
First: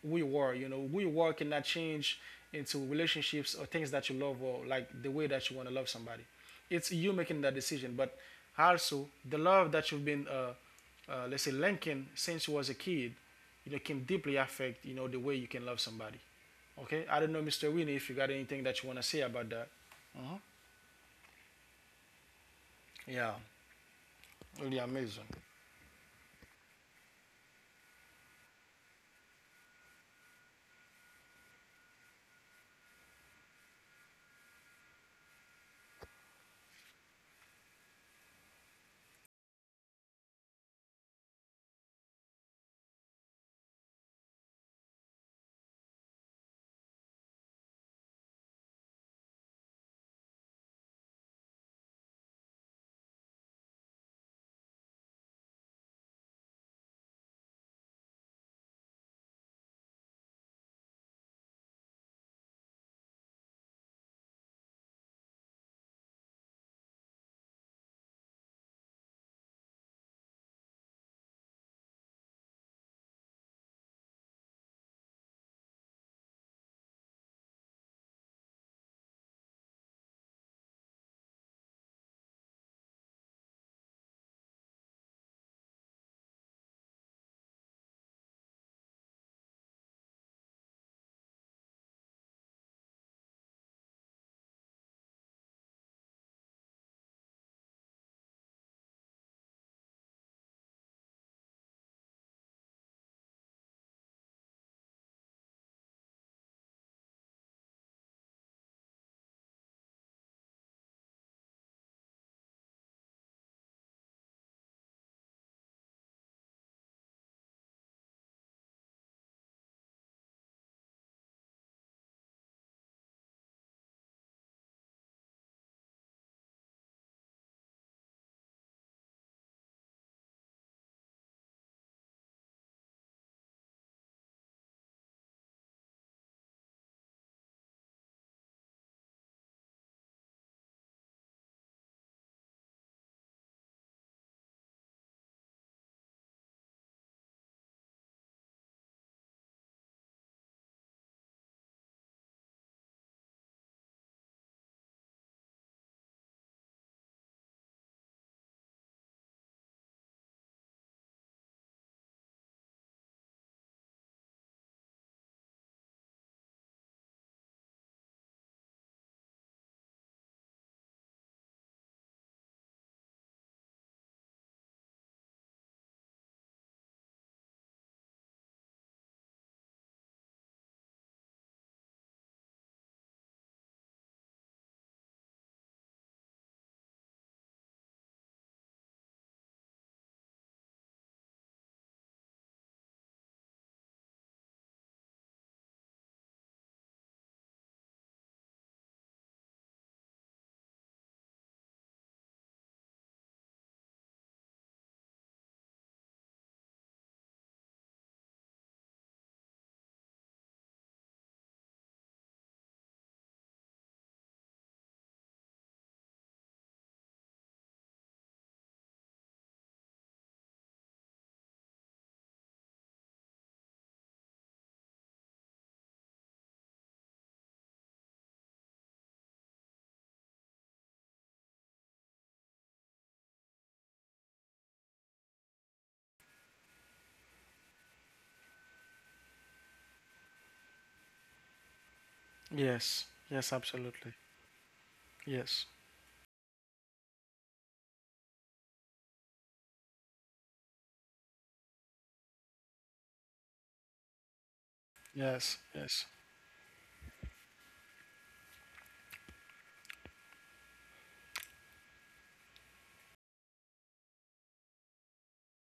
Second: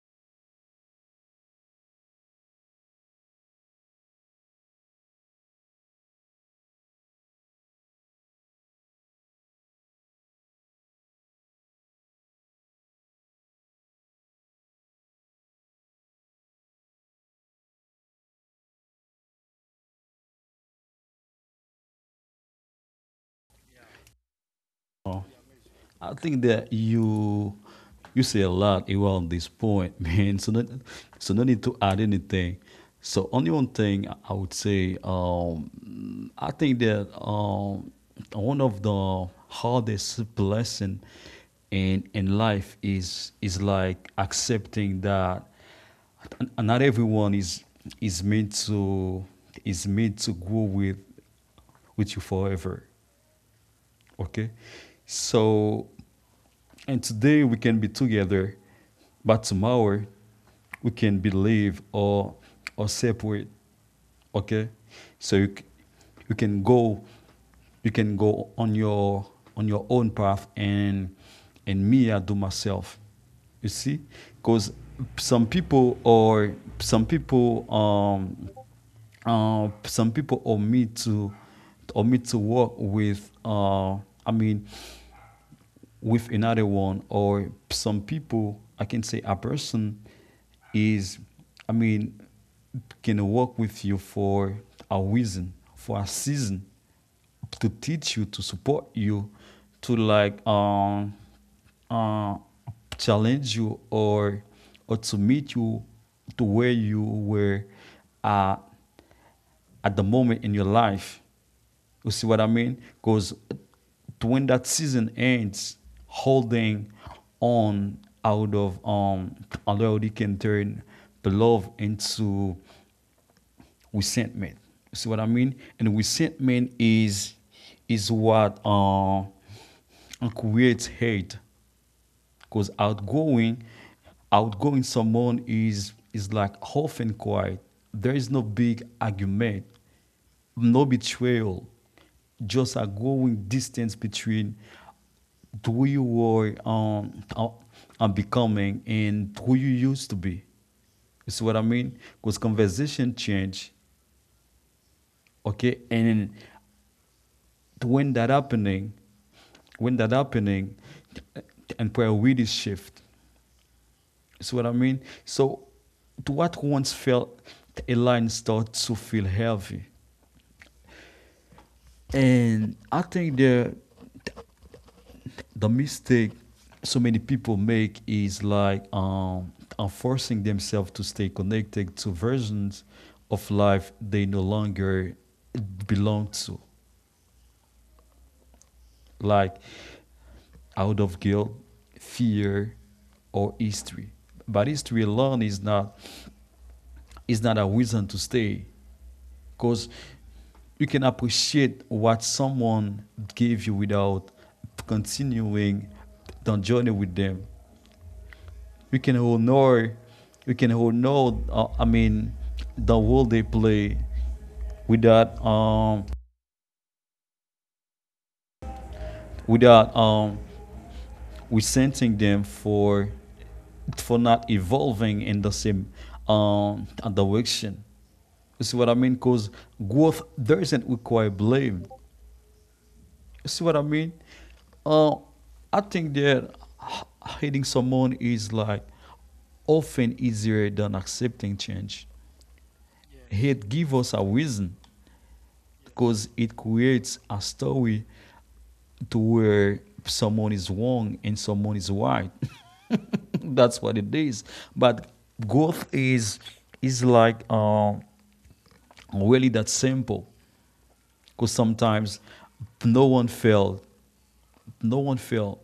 Speaker 1: who you are. You know, who you are cannot change into relationships or things that you love or like the way that you want to love somebody. It's you making that decision. But also, the love that you've been, let's say, linking since you was a kid, you know, can deeply affect you know the way you can love somebody. Okay, I don't know, Mr. Winnie, if you got anything that you want to say about that. hmm Yeah, really
Speaker 2: Oh,
Speaker 1: amazing.
Speaker 2: I think that you say a lot around this point, man. So no need to add anything. So only one thing I would say. I think that one of the hardest blessing in life is like accepting that not everyone is meant to is meant to go with you forever. Okay, so and today we can be together, but tomorrow we can believe or separate. Okay, so you, you can go you can go on your own path and me I do myself. You see, because some people or some people um some people omit to work with I mean with another one, or some people, I can say, a person is, I mean, can work with you for a reason, for a season, to teach you, to support you, to uh challenge you, or to meet you to where you were uh at the moment in your life. You see what I mean? Because when that season ends, holding on out of loyalty can turn the love into resentment. You see what I mean? And resentment is what creates hate because outgoing someone is like often quiet. There is no big argument, no betrayal, just a growing distance between who you were and becoming and who you used to be. You see what I mean? Because conversation change, okay, and when that happening, when that happening, and priorities shift. See what I mean? So, to what once felt a line starts to feel heavy. And I think the mistake so many people make is like forcing themselves to stay connected to versions of life they no longer belong to, like out of guilt, fear, or history. But history alone is not a reason to stay, because you can appreciate what someone gave you without continuing the journey with them. You can honor, you can honor. I mean, the role they play without um without resenting them for not evolving in the same um direction. You see what I mean? Because growth doesn't require blame. You see what I mean? Uh, I think that h- hating someone is like often easier than accepting change.
Speaker 1: Yes, yes,
Speaker 2: Hate gives
Speaker 1: absolutely.
Speaker 2: us a reason
Speaker 1: Yes,
Speaker 2: because it creates a story to where someone is wrong and someone is right. That's what it is. But
Speaker 1: yes,
Speaker 2: growth
Speaker 1: yes.
Speaker 2: is like really that simple, because sometimes no one failed, no one failed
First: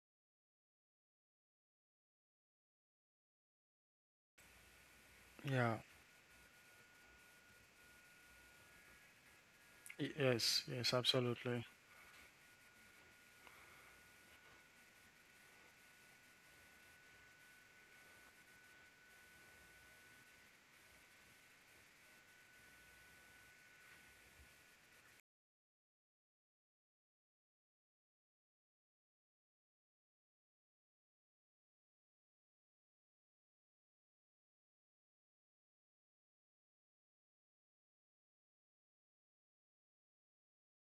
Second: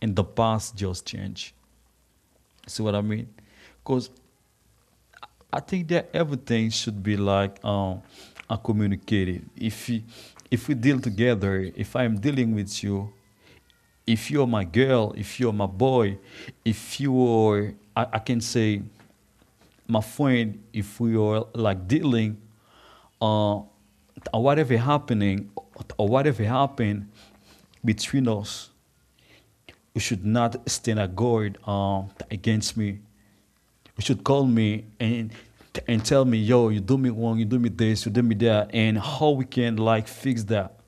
Speaker 2: and the past just change. See what I mean? Because I
Speaker 1: Yeah.
Speaker 2: think that everything should be communicated. If you,
Speaker 1: Yes.
Speaker 2: if we
Speaker 1: Yes.
Speaker 2: deal
Speaker 1: Absolutely.
Speaker 2: together, if I'm dealing with you, if you're my girl, if you're my boy, if you are, I can say, my friend, if we are like dealing, uh, whatever happening, or whatever happened between us, you should not stand a guard against me. You should call me and tell me, yo, you do me wrong, you do me this, you do me that, and how we can like fix that,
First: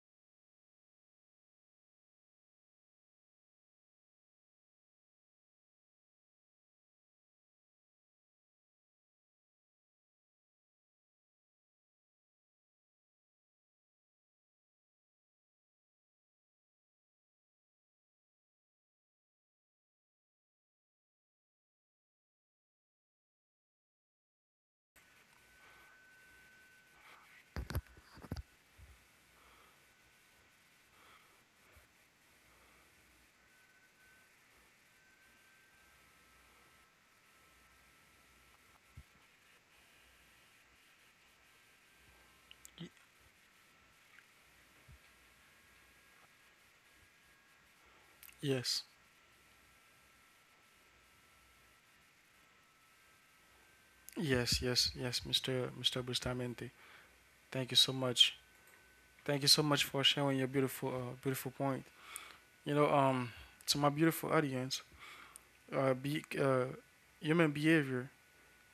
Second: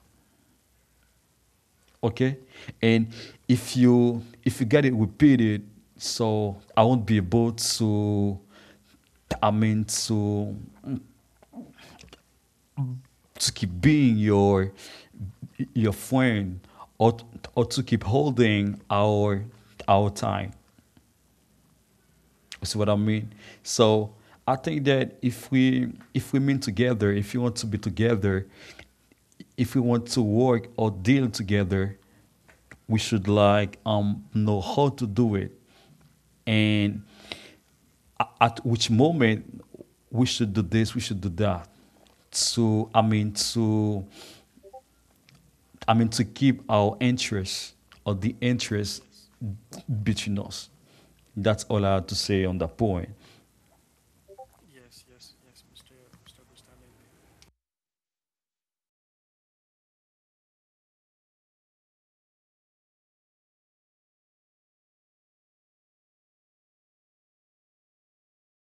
Speaker 2: okay? And if you get it repeated, so I won't be able to, I mean, to keep being your friend or or to keep holding our time. You see what I mean? So I think that if we mean together, if you want to be together, if we want to work or deal together, we should know how to do it, and at which moment we should do this, we should do that. To I mean to I mean to keep our interest or the
Speaker 1: Yes.
Speaker 2: interest between us. That's all I have to say on that point.
Speaker 1: Yes. Yes. Yes. Mr. Bustamante. Thank you so much. Thank you so much for sharing your beautiful point. You know, to my beautiful audience, uh, be, uh, human behavior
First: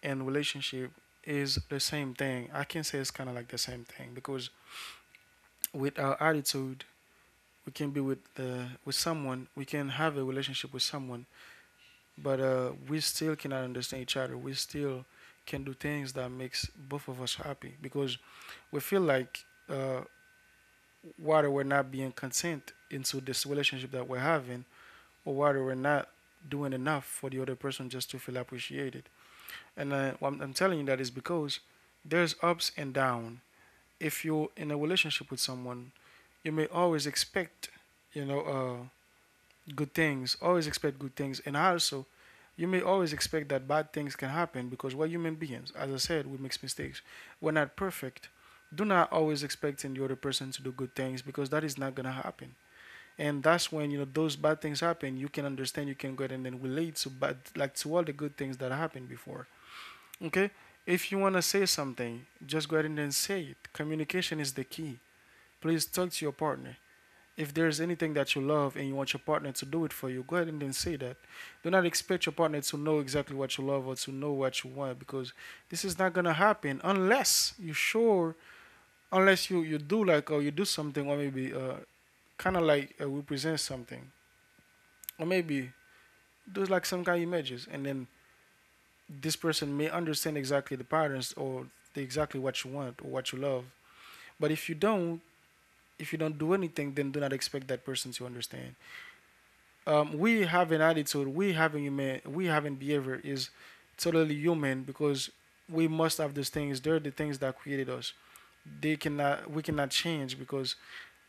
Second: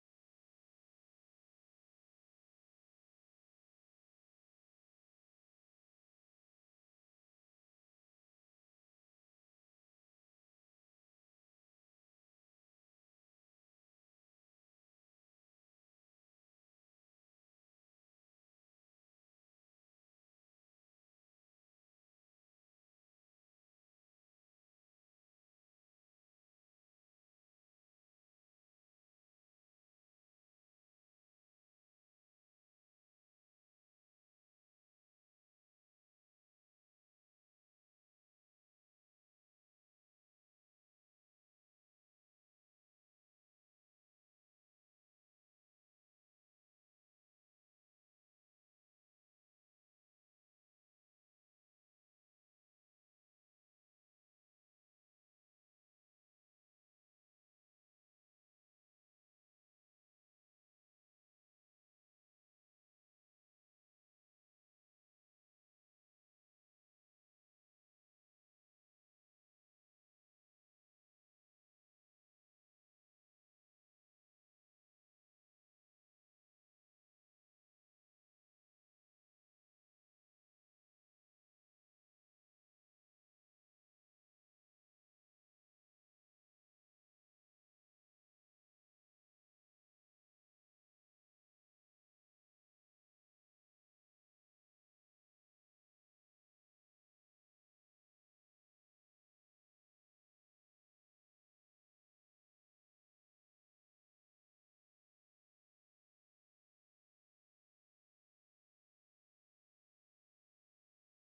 Speaker 1: and relationship is the same thing. I can say it's kind of like the same thing because with our attitude, we can be with the with someone. We can have a relationship with someone, but we still cannot understand each other. We still can do things that makes both of us happy because we feel like whether we're not being content into this relationship that we're having, or whether we're not doing enough for the other person just to feel appreciated. And I'm telling you that is because there's ups and down. If you're in a relationship with someone, you may always expect, you know, uh, good things. Always expect good things. And also, you may always expect that bad things can happen because we're human beings. As I said, we make mistakes. We're not perfect. Do not always expecting the other person to do good things because that is not gonna happen. And that's when you know those bad things happen. You can understand. You can go ahead and then relate to bad, like to all the good things that happened before. Okay. If you wanna say something, just go ahead and then say it. Communication is the key. Please talk to your partner. If there's anything that you love and you want your partner to do it for you, go ahead and then say that. Do not expect your partner to know exactly what you love or to know what you want because this is not gonna happen unless you sure, unless you do like or you do something or maybe kind of like represent something or maybe do like some kind of images and then this person may understand exactly the patterns or the, exactly what you want or what you love. But if you don't do anything, then do not expect that person to understand. Um, we have an attitude, we have a human, we have an behavior is totally human because we must have those things. They're the things that created us. They cannot, we cannot change because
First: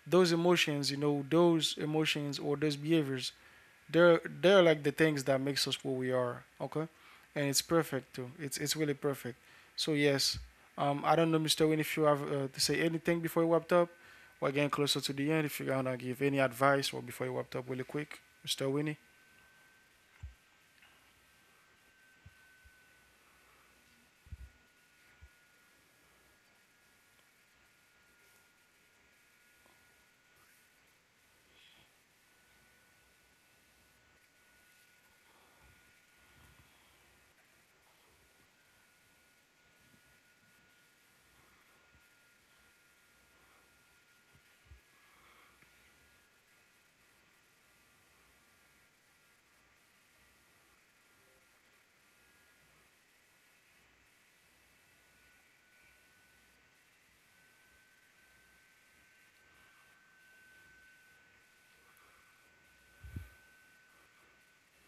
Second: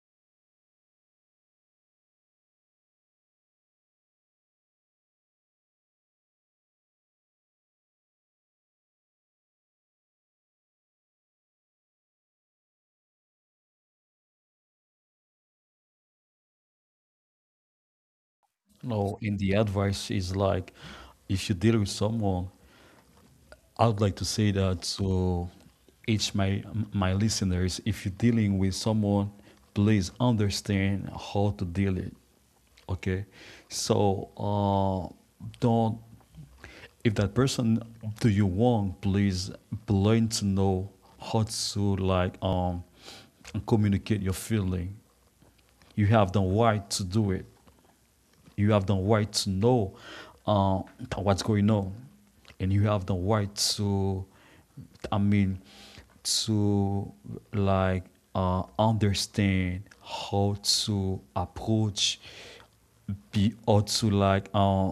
Speaker 1: those emotions, you know, those emotions or those behaviors, they're like the things that makes us what we are. Okay, and it's perfect too. It's really perfect. So yes, I don't know, Mr. Win, if you have to say anything before you wrapped up. We're getting closer to the end. If you're gonna give any advice or before you wrapped up, really quick, Mr. Winnie.
Speaker 2: No, and the advice is like, if you deal with someone, I would like to say that to each my my listeners, if you're dealing with someone, please understand how to deal it. Okay, so don't, if that person do you want, please learn to know how to communicate your feeling. You have the right to do it, you have the right to know uh, what's going on, and you have the right to, I mean, to like understand how to approach, be or to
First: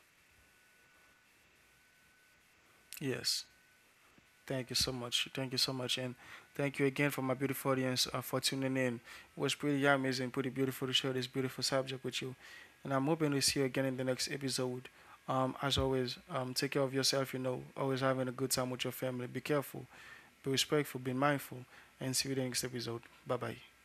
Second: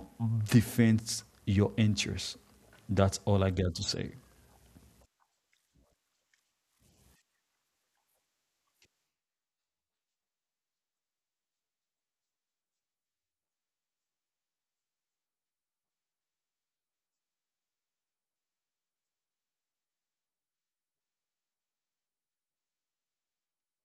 Speaker 2: defend your interests. That's all
Speaker 1: Yes.
Speaker 2: I got to say.
Speaker 1: Thank you so much. Thank you so much. And thank you again for my beautiful audience, for tuning in. It was pretty amazing, pretty beautiful to share this beautiful subject with you. And I'm hoping to see you again in the next episode. As always, take care of yourself, you know, always having a good time with your family. Be careful, be respectful, be mindful, and see you in the next episode. Bye bye.